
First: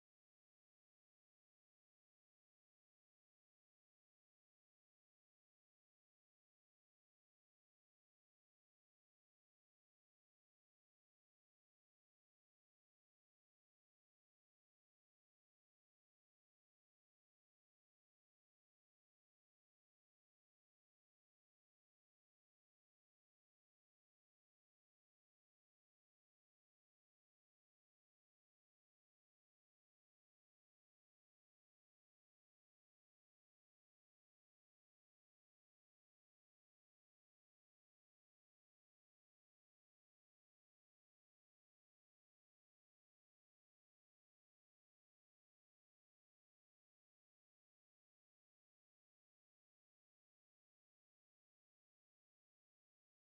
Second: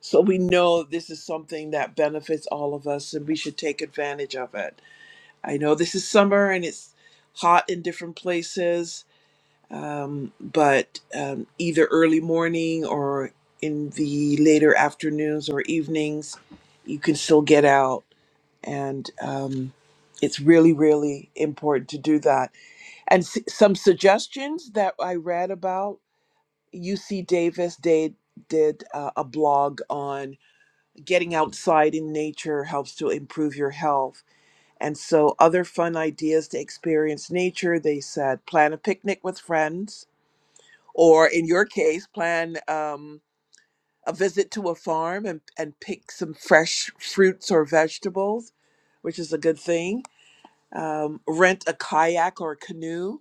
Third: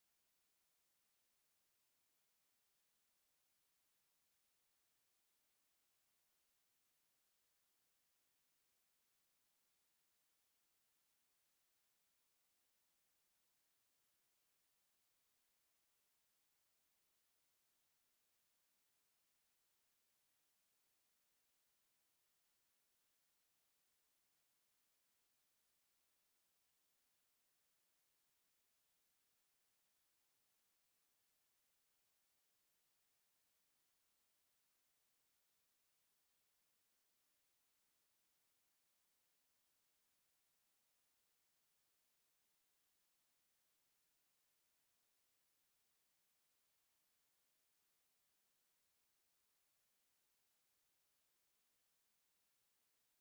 Speaker 1: So we know this is something that benefits all of us and we should take advantage of it. I know this is summer and it's hot in different places, um, but um, either early morning or in the later afternoons or evenings, you can still get out. And um, it's really, really important to do that. And s- some suggestions that I read about UC Davis did did uh, a blog on getting outside in nature helps to improve your health. And so other fun ideas to experience nature, they said, plan a picnic with friends, or in your case, plan um, a visit to a farm and, and pick some fresh fruits or vegetables, which is a good thing. Um, rent a kayak or canoe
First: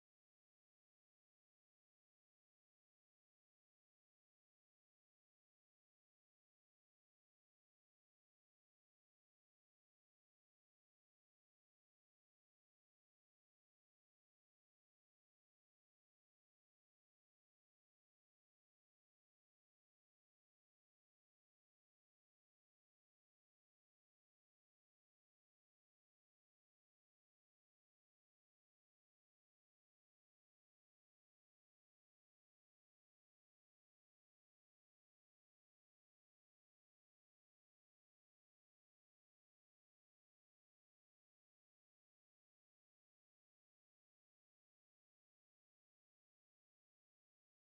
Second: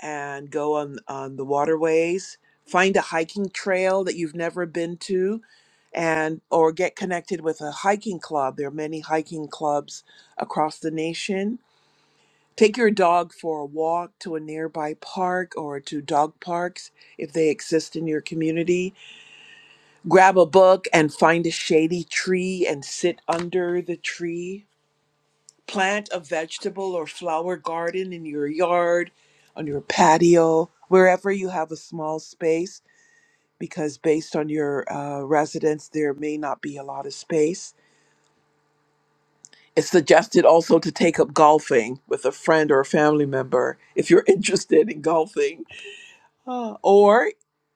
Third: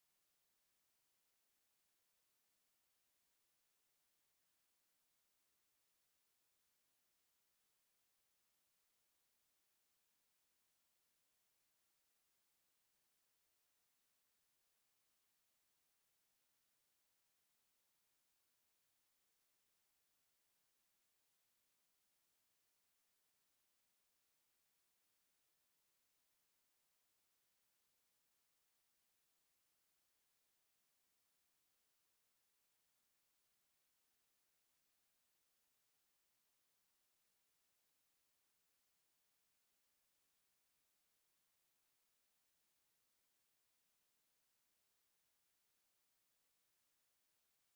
Speaker 1: and go on on the waterways find a hiking trail that you've never been to and or get connected with a hiking club there are many hiking clubs across the nation take your dog for a walk to a nearby park or to dog parks if they exist in your community grab a book and find a shady tree and sit under the tree plant a vegetable or flower garden in your yard, on your patio, wherever you have a small space, because based on your uh, residence, there may not be a lot of space. It's suggested also to take up golfing with a friend or a family member if you're interested in golfing. Uh, or,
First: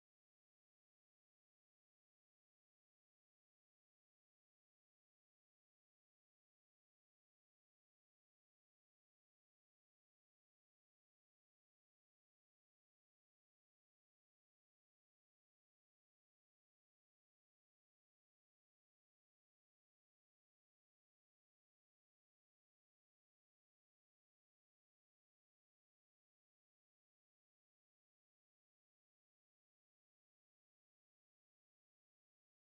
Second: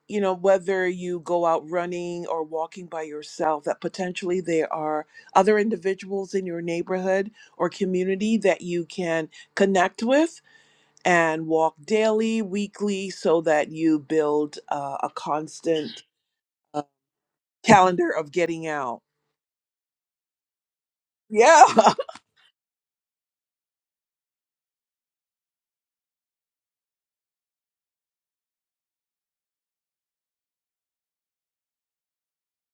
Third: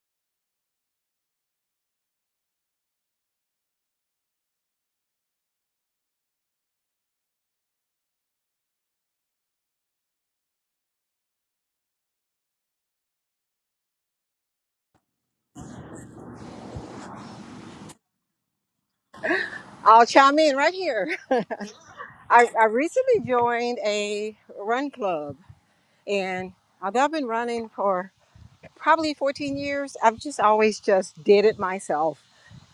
Speaker 1: you know, whether you go out running or walking by yourself, that potentially there are other individuals in your neighborhood or community that you can connect with and walk daily, weekly, so that you build uh, a constant uh, calendar of getting out.
Speaker 2: I'll chime in right here.
Speaker 1: Yeah,
Speaker 2: I, I recently joined a run club, and although I've been running for probably 14 years, I've just always just did it myself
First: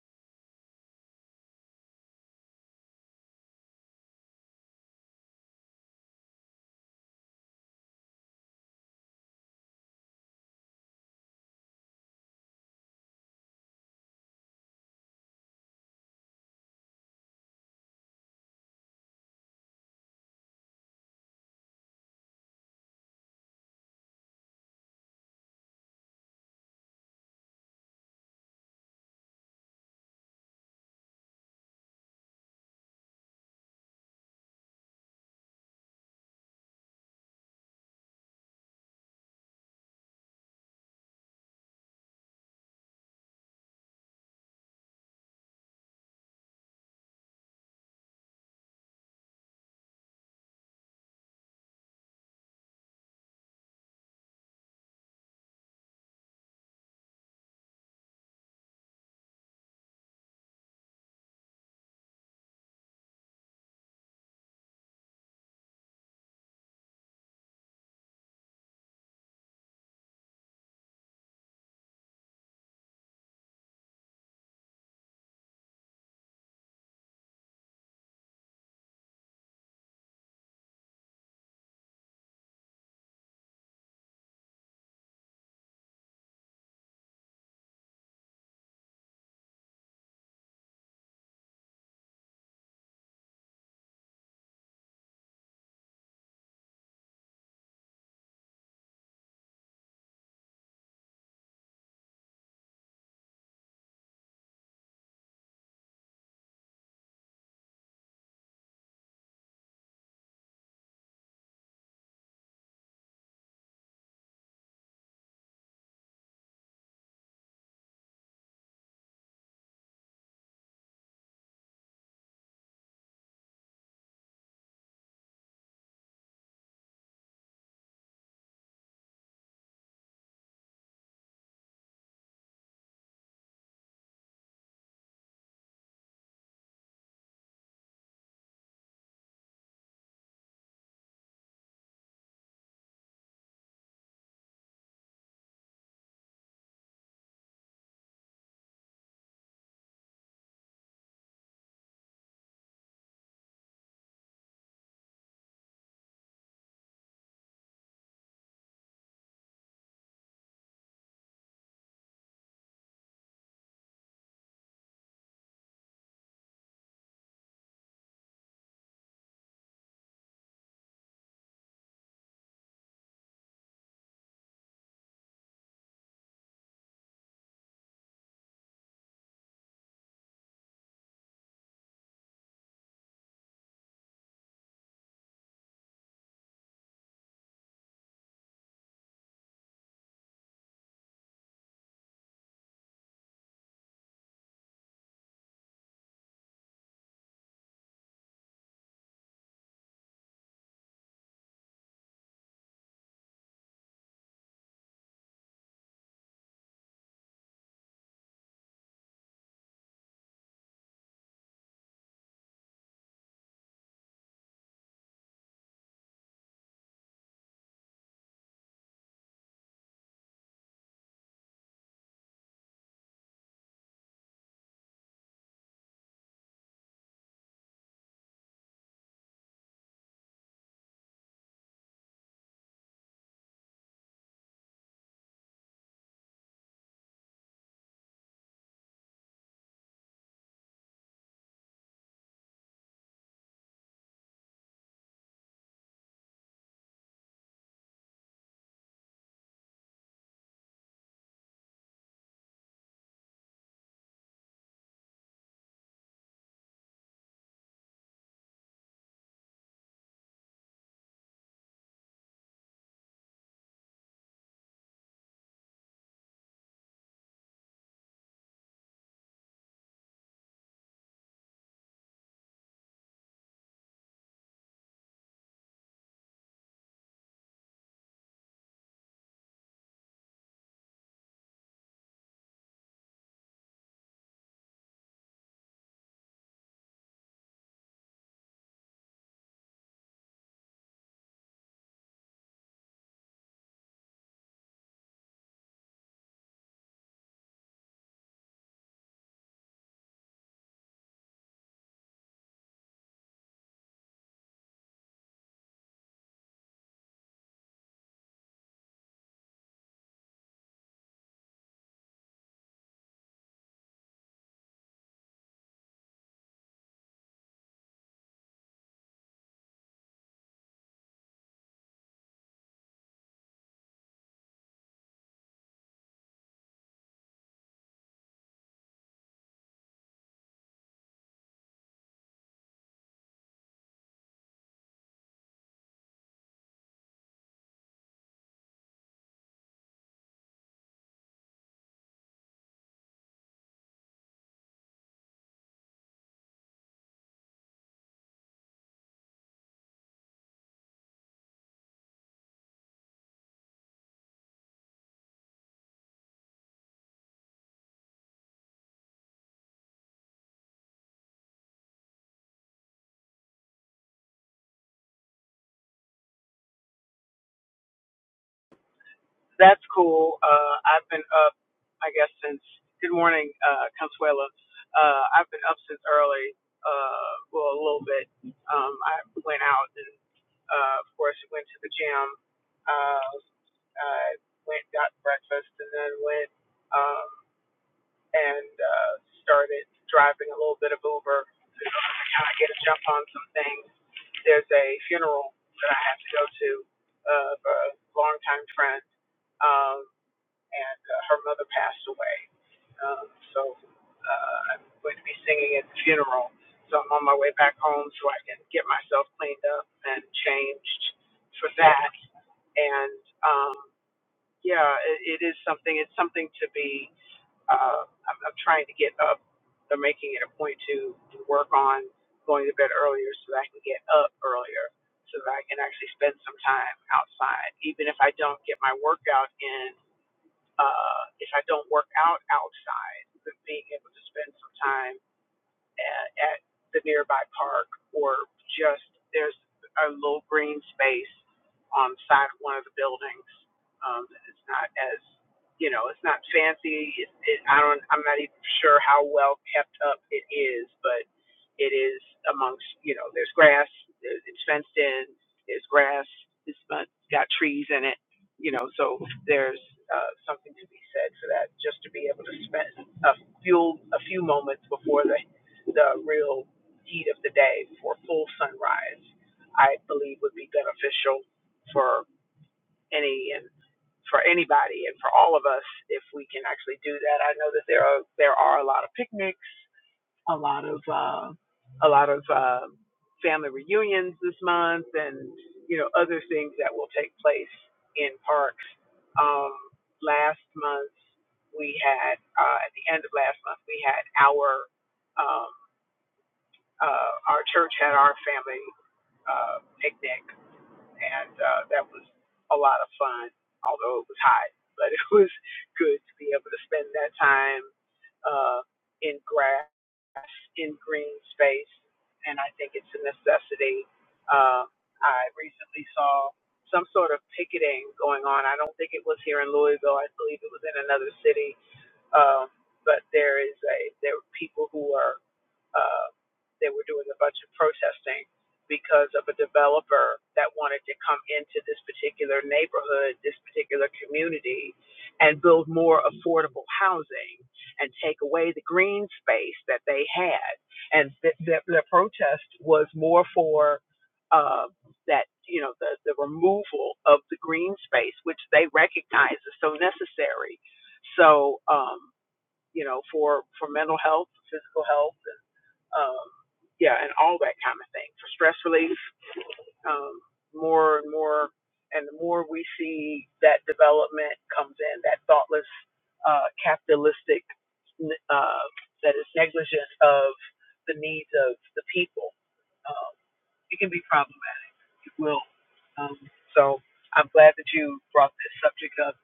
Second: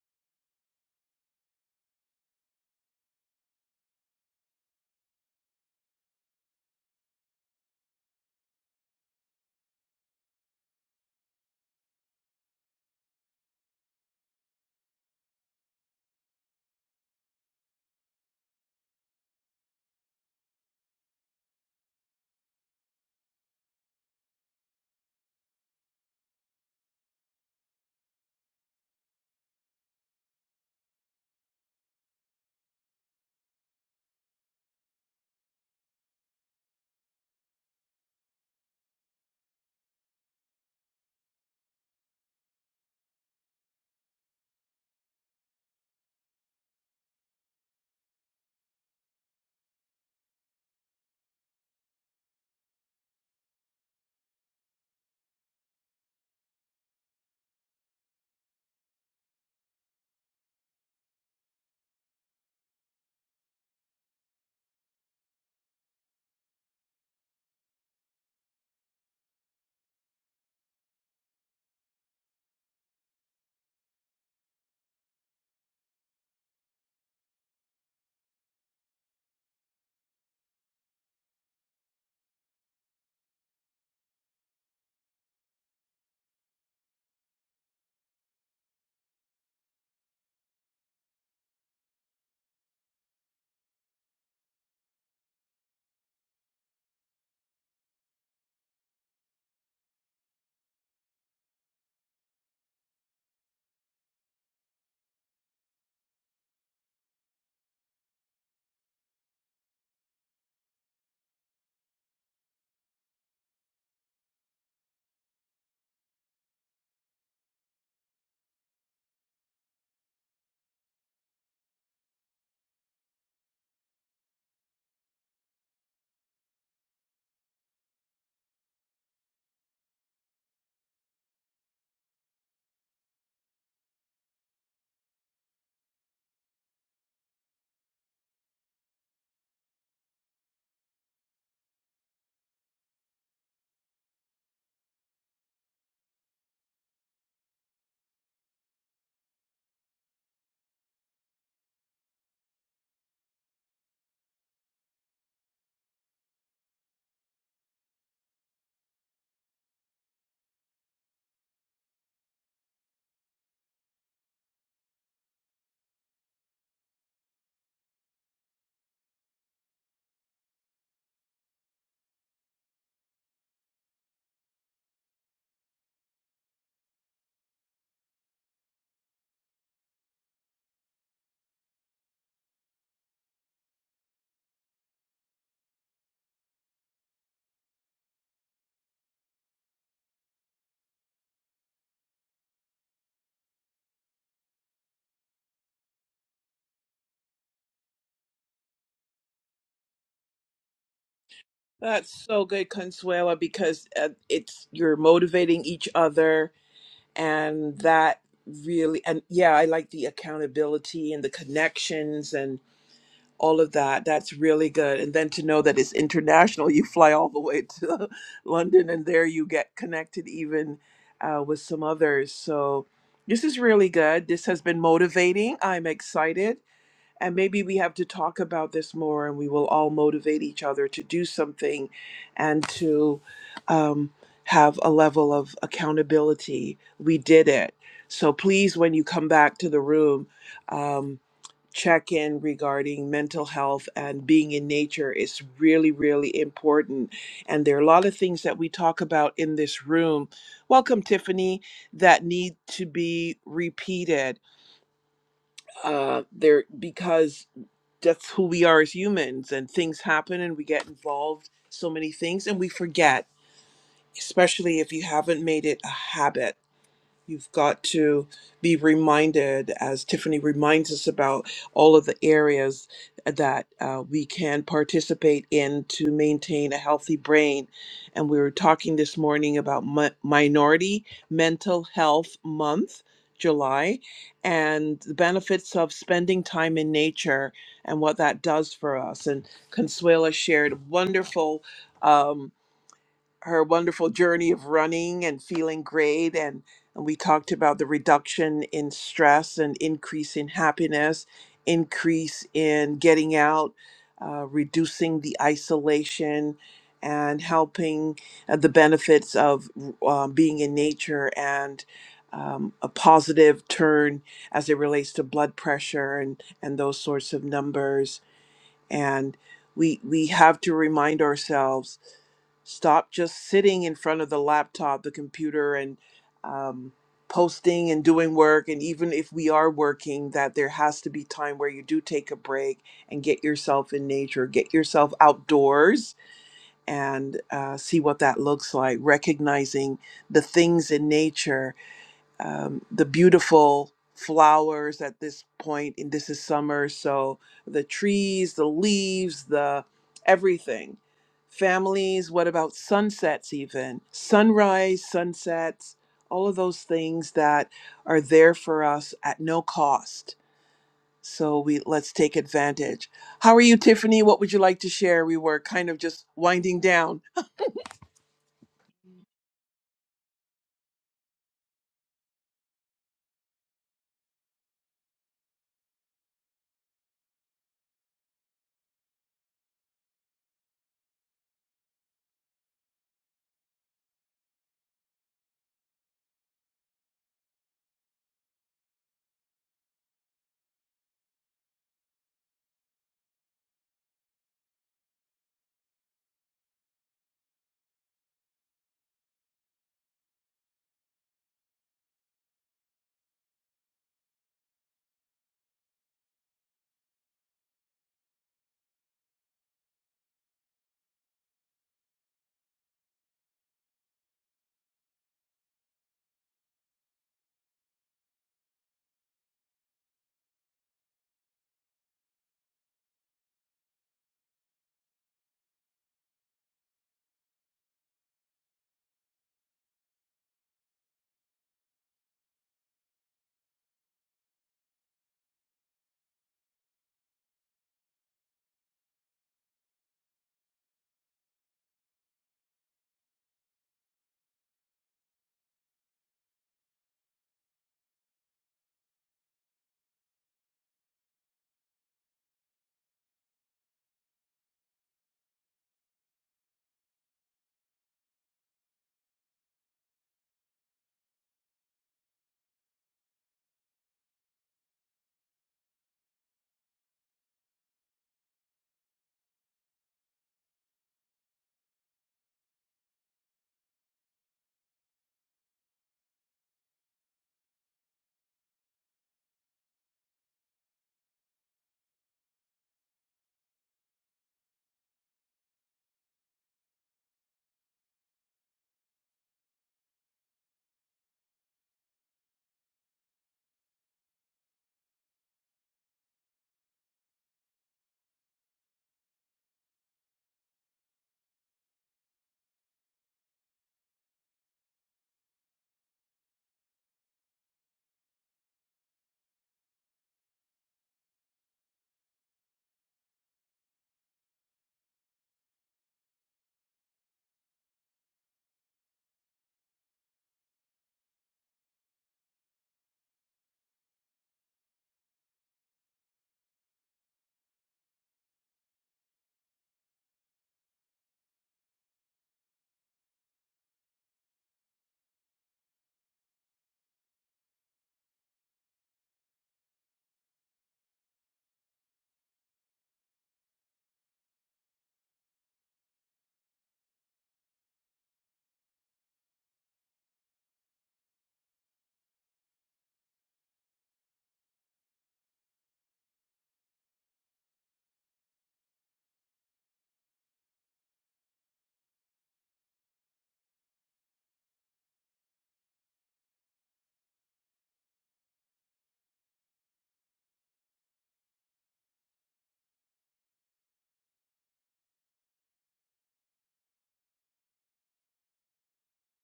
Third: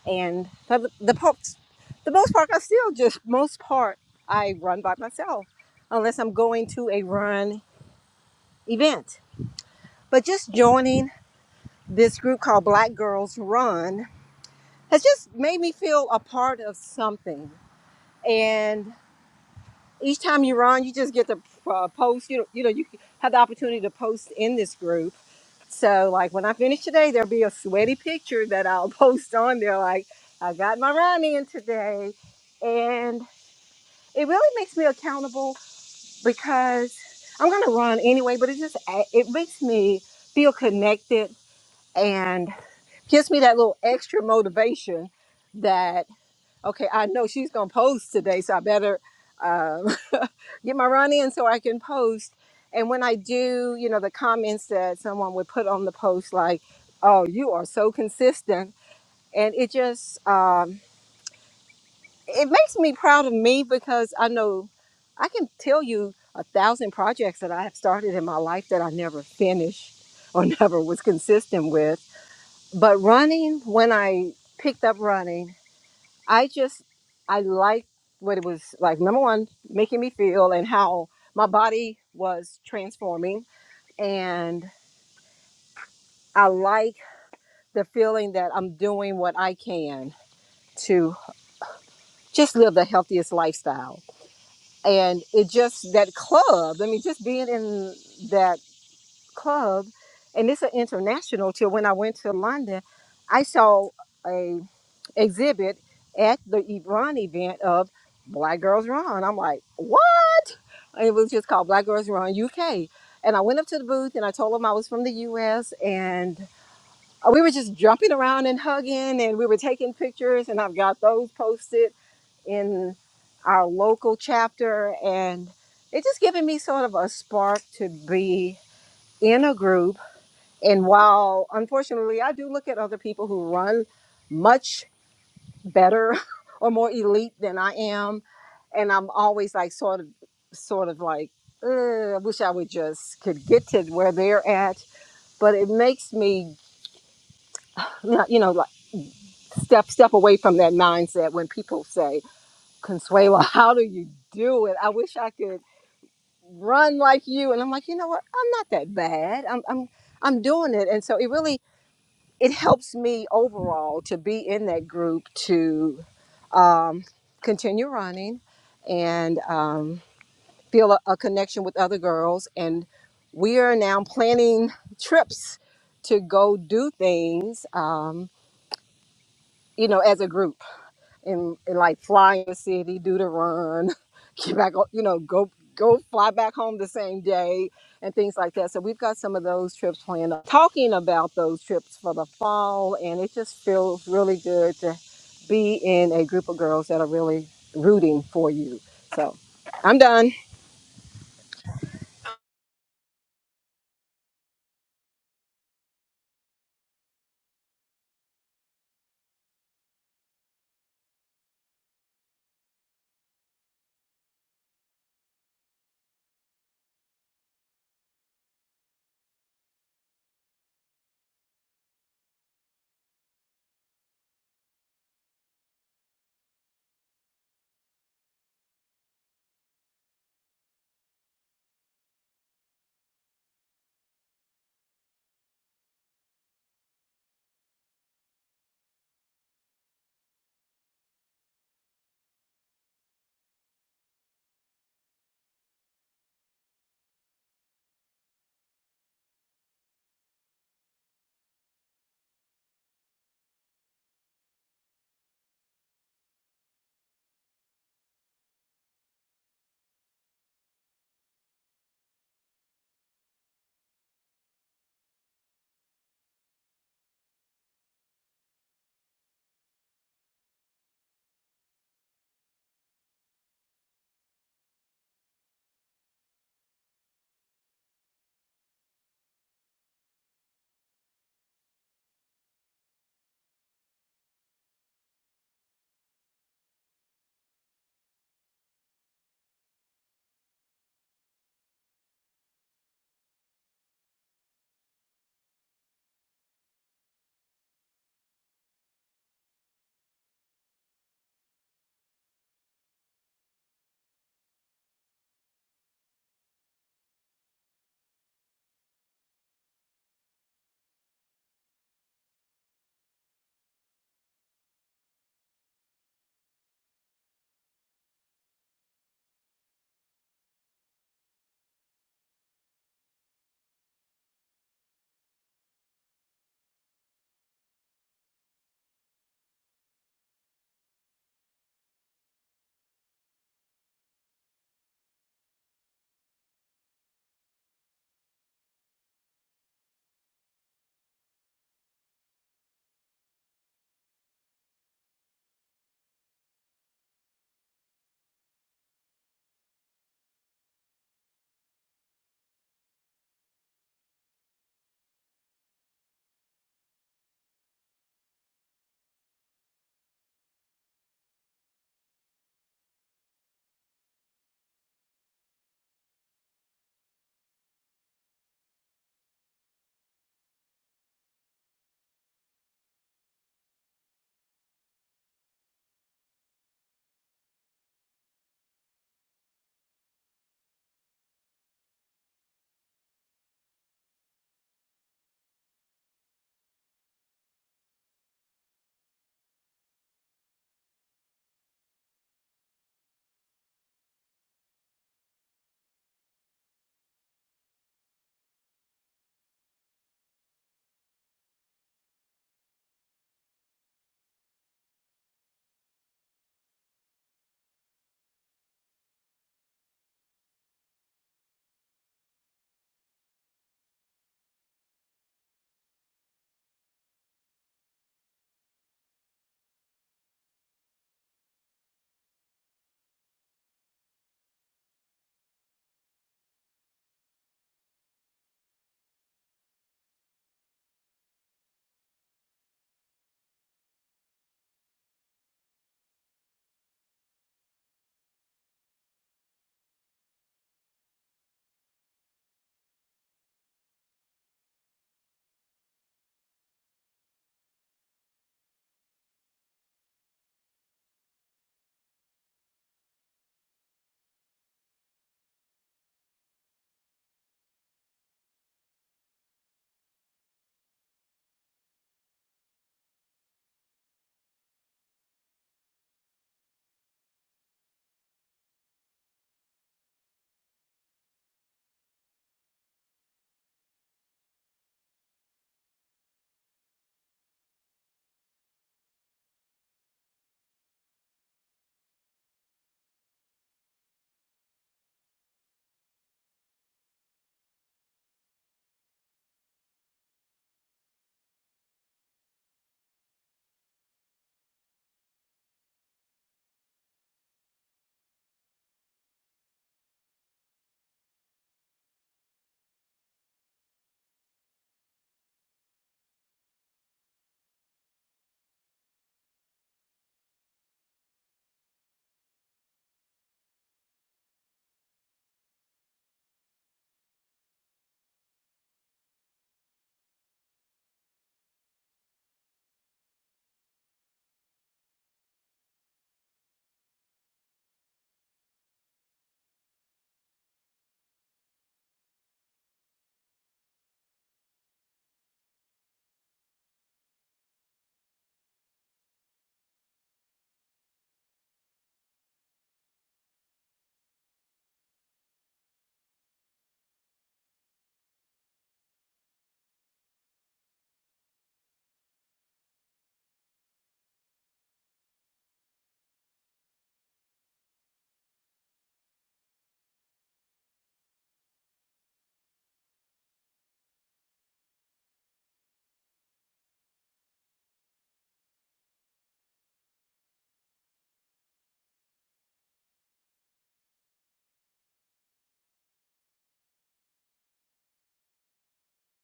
Speaker 2: and for the, the most the most part I still just most part I run by myself unless I'm going to a run event. But just joining this group called Black Girls Run has just made me feel a part of something. And each time you run, you just get to uh, post. You know, you know, you have the opportunity to post in this group. So like when I finish today, there'll be a sweaty picture that I'll post on there. Like I got my run in today, and it really makes me accountable because I'm gonna run anyway, but it just it makes me feel connected and gives me that little extra motivation that okay, I know she's gonna post today, so I better um, get my run in so I can post. And when I do, you know, the comments that someone would put on the post like, "Oh, you are so consistent," and it just um, it makes me proud of me because I know I can tell you a thousand projects that I have started in my life that I never finished or never was consistent with. But running, when I picked up running, I just I liked what it was like. Number one, making me feel and how my body was transforming, and I like the feeling that I'm doing what I can to just live the healthiest lifestyle and it just that club i mean just being in that club and it's an international till when i went to london i saw a exhibit at the ebron event of black girls run i'm like what it was just called black girls run uk and i went up to the booth and i told them i was from the us and we were just jumping around and hugging and we were taking pictures and i've got those posted in our local chapter and it's just given me sort of a spark to be in a group and while unfortunately i do look at other people who run much better or more elite than i am and i'm always like sort of sort of like "Ugh, i wish i would just could get to where they're at but it makes me you know like step step away from that mindset when people say Consuela, how do you do it? I wish I could run like you and i'm like you know what i'm not that bad i'm i'm i'm doing it and so it really it helps me overall to be in that group to um, continue running and um, feel a, a connection with other girls and we are now planning trips to go do things um, you know as a group and and like fly in the city, do the run, get back, o- you know, go go fly back home the same day and things like that. So we've got some of those trips planned. Talking about those trips for the fall, and it just feels really good to be in a group of girls that are really rooting for you. So I'm done.
Speaker 1: that's so good, Consuela, because uh, it's you're motivating each other, and that really, and yeah, I like the accountability and the connections, and. all of that. That's really good. And then to know that it's international, you fly all the way to London and there you get connected even uh, with some others. So this is really good. This has been motivating. I'm excited. And maybe we have to talk about this more and we will all motivate each other to do something and to um, have a level of accountability. We did it. So please, when you come back to the room, um, check in regarding mental health and being in nature is really, really important. And there are a lot of things that we talk about in this room. Welcome, Tiffany, that need to be repeated. Uh, there because that's who we are as humans, and things happen, and we get involved so many things, and we forget. Especially if you haven't made it a habit. You've got to be reminded, as Tiffany reminds us about all of the areas that uh, we can participate in to maintain a healthy brain. And we were talking this morning about mi- Minority Mental Health Month, July, and the benefits of spending time in nature and what that does for us. And Consuela shared wonderful. Um, her wonderful journey of running and feeling great and, and we talked about the reduction in stress and increase in happiness increase in getting out uh, reducing the isolation and helping uh, the benefits of uh, being in nature and um, a positive turn as it relates to blood pressure and, and those sorts of numbers and we we have to remind ourselves Stop just sitting in front of the laptop, the computer, and um, posting and doing work. And even if we are working, that there has to be time where you do take a break and get yourself in nature, get yourself outdoors and uh, see what that looks like, recognizing the things in nature um, the beautiful flowers at this point and this is summer so the trees the leaves the everything families what about sunsets even sunrise sunsets all of those things that are there for us at no cost so we let's take advantage how are you tiffany what would you like to share we were kind of just winding down
Speaker 3: That's cool. Uh, I've been up, I guess, since good morning, uh, Consuela. Uh, I've been up since early, uh, well, a little bit. Um, I went out and, uh, of course, went to the gym. Uh, I went, got breakfast, and then went um, and uh, started driving a little bit of Uber. I kind of get a jump on some things. There's a funeral that I have to go to uh, of a longtime friend. Um, and uh, her mother passed away. Um, so uh, I'm going to be singing at the funeral. So I'm on my way back home so I can get myself cleaned up and changed for that. And um, yeah, it, it is something. It's something to be. Uh, I'm, I'm trying to get up. I'm making it a point to, to work on going to bed earlier so that I can get up earlier so that I can actually spend some time outside, even if I don't get my workout in uh, if I don't work out outside, being able to spend some time at, at the nearby park or just there's a little green space on the side of one of the buildings. Um, it's not as you know, it's not fancy. It, it, I don't. I'm not even sure how well kept up it is, but it is amongst you know. There's grass. It's fenced in. There's grass. It's got got trees in it. You know, so there's uh, something to be said for that. Just to be able to spend a few a few moments before the the real heat of the day for full sunrise, I believe would be beneficial for any and for anybody and for all of us if we can actually do that. I know that there are there are a lot of picnics, a lot of uh, a lot of uh, family reunions this month, and you know other things that will take place in parks. Um, last month we had uh, at the end of last month we had our um, uh, our church had our family uh, picnic, and uh, that was a lot of fun, although it was hot. But it was good to be able to spend that time uh, in grass, in green space, and I think it's a necessity. Uh, I recently saw some sort of picketing going on. I don't think it was here in Louisville. I believe it was in another city. Um, but there is a there were people who are uh, they were doing a bunch of protesting because of a developer that wanted to come into this particular neighborhood, this particular community, and build more affordable housing and take away the green space that they had. And th- th- the protest was more for uh, that, you know, the, the removal of the green space, which they recognize is so necessary. So, um, you know, for, for mental health, physical health, um, yeah, and all that kind of thing for stress relief. Um, more and more, and the more we see that development comes in, that thoughtless, uh, capitalistic, uh, that is negligent of the needs of the people, um, it can be problematic. It will. Um, so I'm glad that you brought this subject up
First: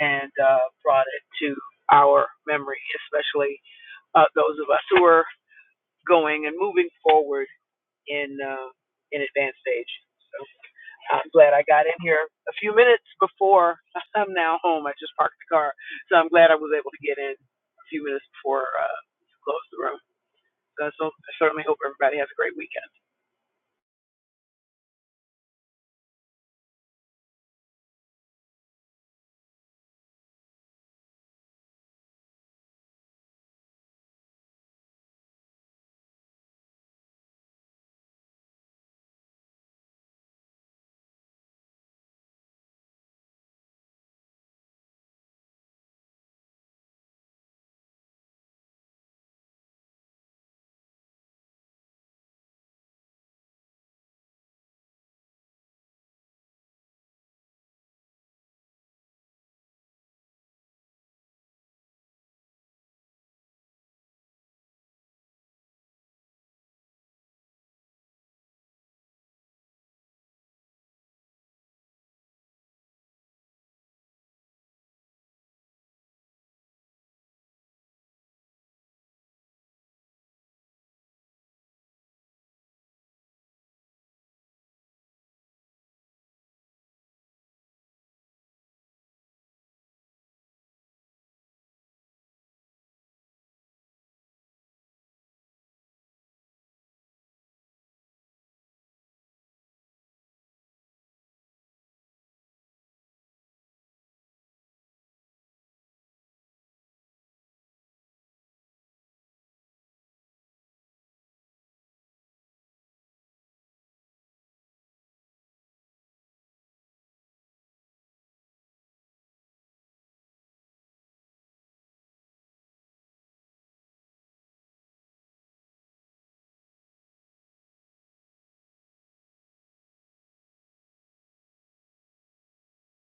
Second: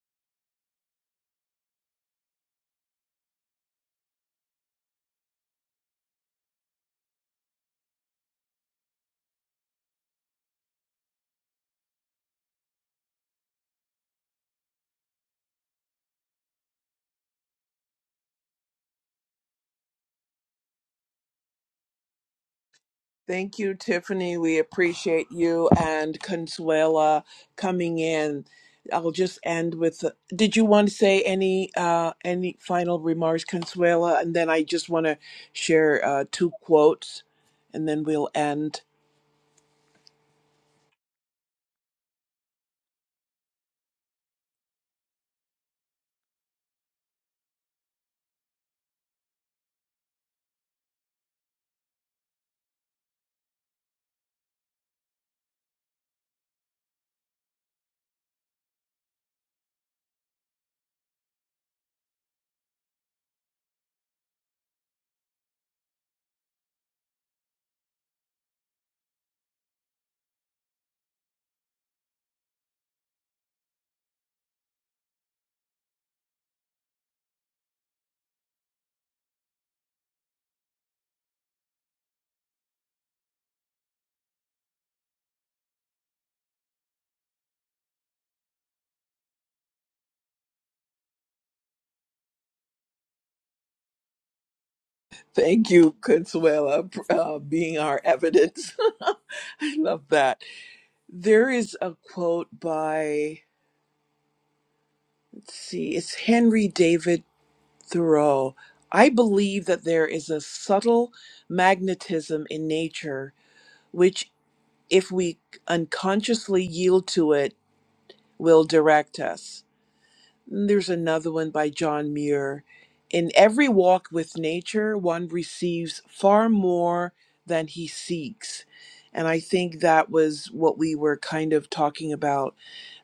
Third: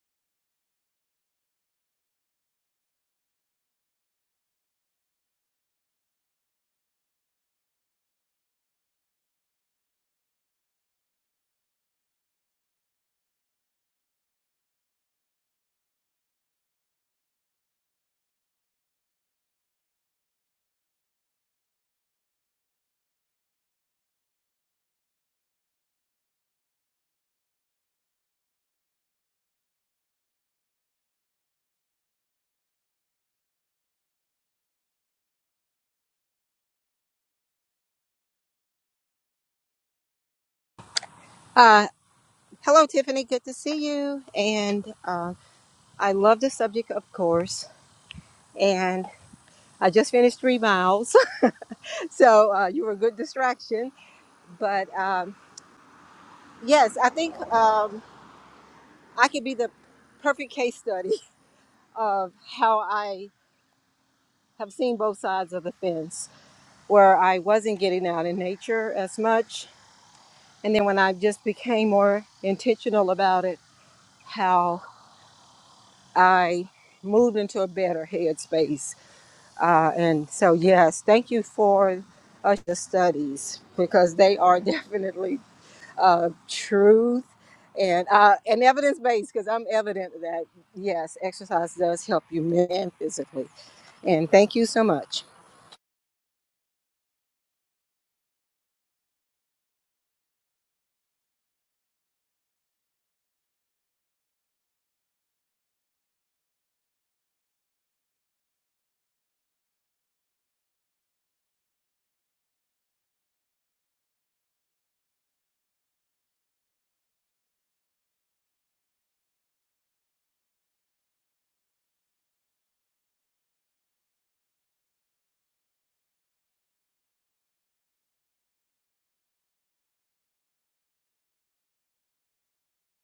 Speaker 3: and uh, brought it to our memory, especially uh, those of us who are going and moving forward in uh, in advanced stage. So I'm glad I got in here a few minutes before I'm now home. I just parked the car, so I'm glad I was able to get in a few minutes before uh, you closed the room. So so- I certainly hope everybody has a great weekend.
Speaker 1: Thank you, Tiffany. We appreciate you and Consuela coming in. I'll just end with Did you want to say any uh, any final remarks, Consuela? And then I just want to share uh, two quotes, and then we'll end.
Speaker 2: Uh, hello, Tiffany. Good to see you. And uh, I love the subject, of course. And I just finished three miles, so uh, you were a good distraction But um, yes, I think um, I could be the perfect case study of how I have seen both sides of the fence, where I wasn't getting out in nature as much. And then when I just became more intentional about it, how I moved into a better headspace. Uh, and so, yes, thank you for uh, the studies because they are definitely uh, truth and uh, and evidence based because I'm evident that yes, exercise does help you mentally and physically. And thank you so much.
Speaker 1: Thank you, Consuela, for uh, being our evidence. I love that. There is a quote by, let's see, it's Henry David Thoreau, I believe that there is a subtle magnetism in nature which, if we unconsciously yield to it, will direct us. Mm, There's another one by John Muir. In every walk with nature, one receives far more than he seeks. And I think that was what we were kind of talking about.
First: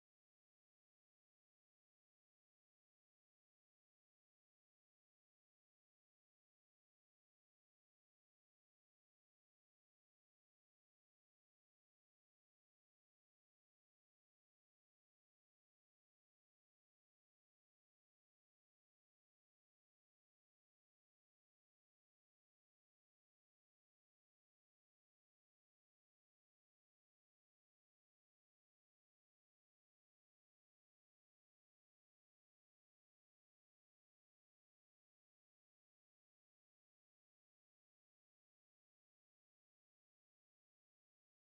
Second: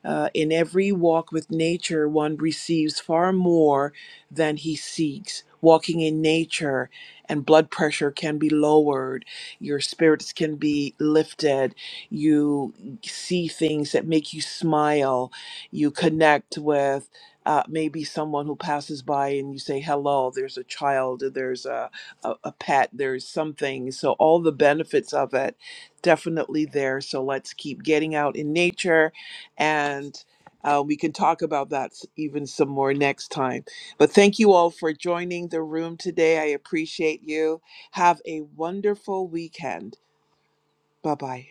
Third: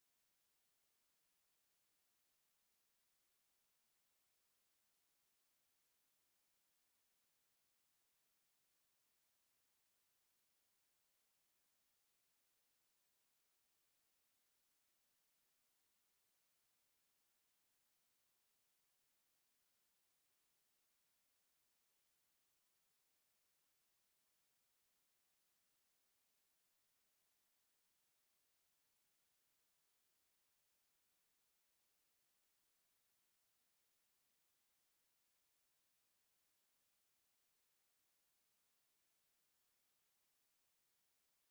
Speaker 1: Uh, in every walk with nature, one receives far more than he seeks. Walking in nature and blood pressure can be lowered, your spirits can be lifted, you see things that make you smile, you connect with uh, maybe someone who passes by and you say hello there's a child there's a, a, a pet there's something so all the benefits of it definitely there so let's keep getting out in nature and uh, we can talk about that s- even some more next time but thank you all for joining the room today i appreciate you have a wonderful weekend bye bye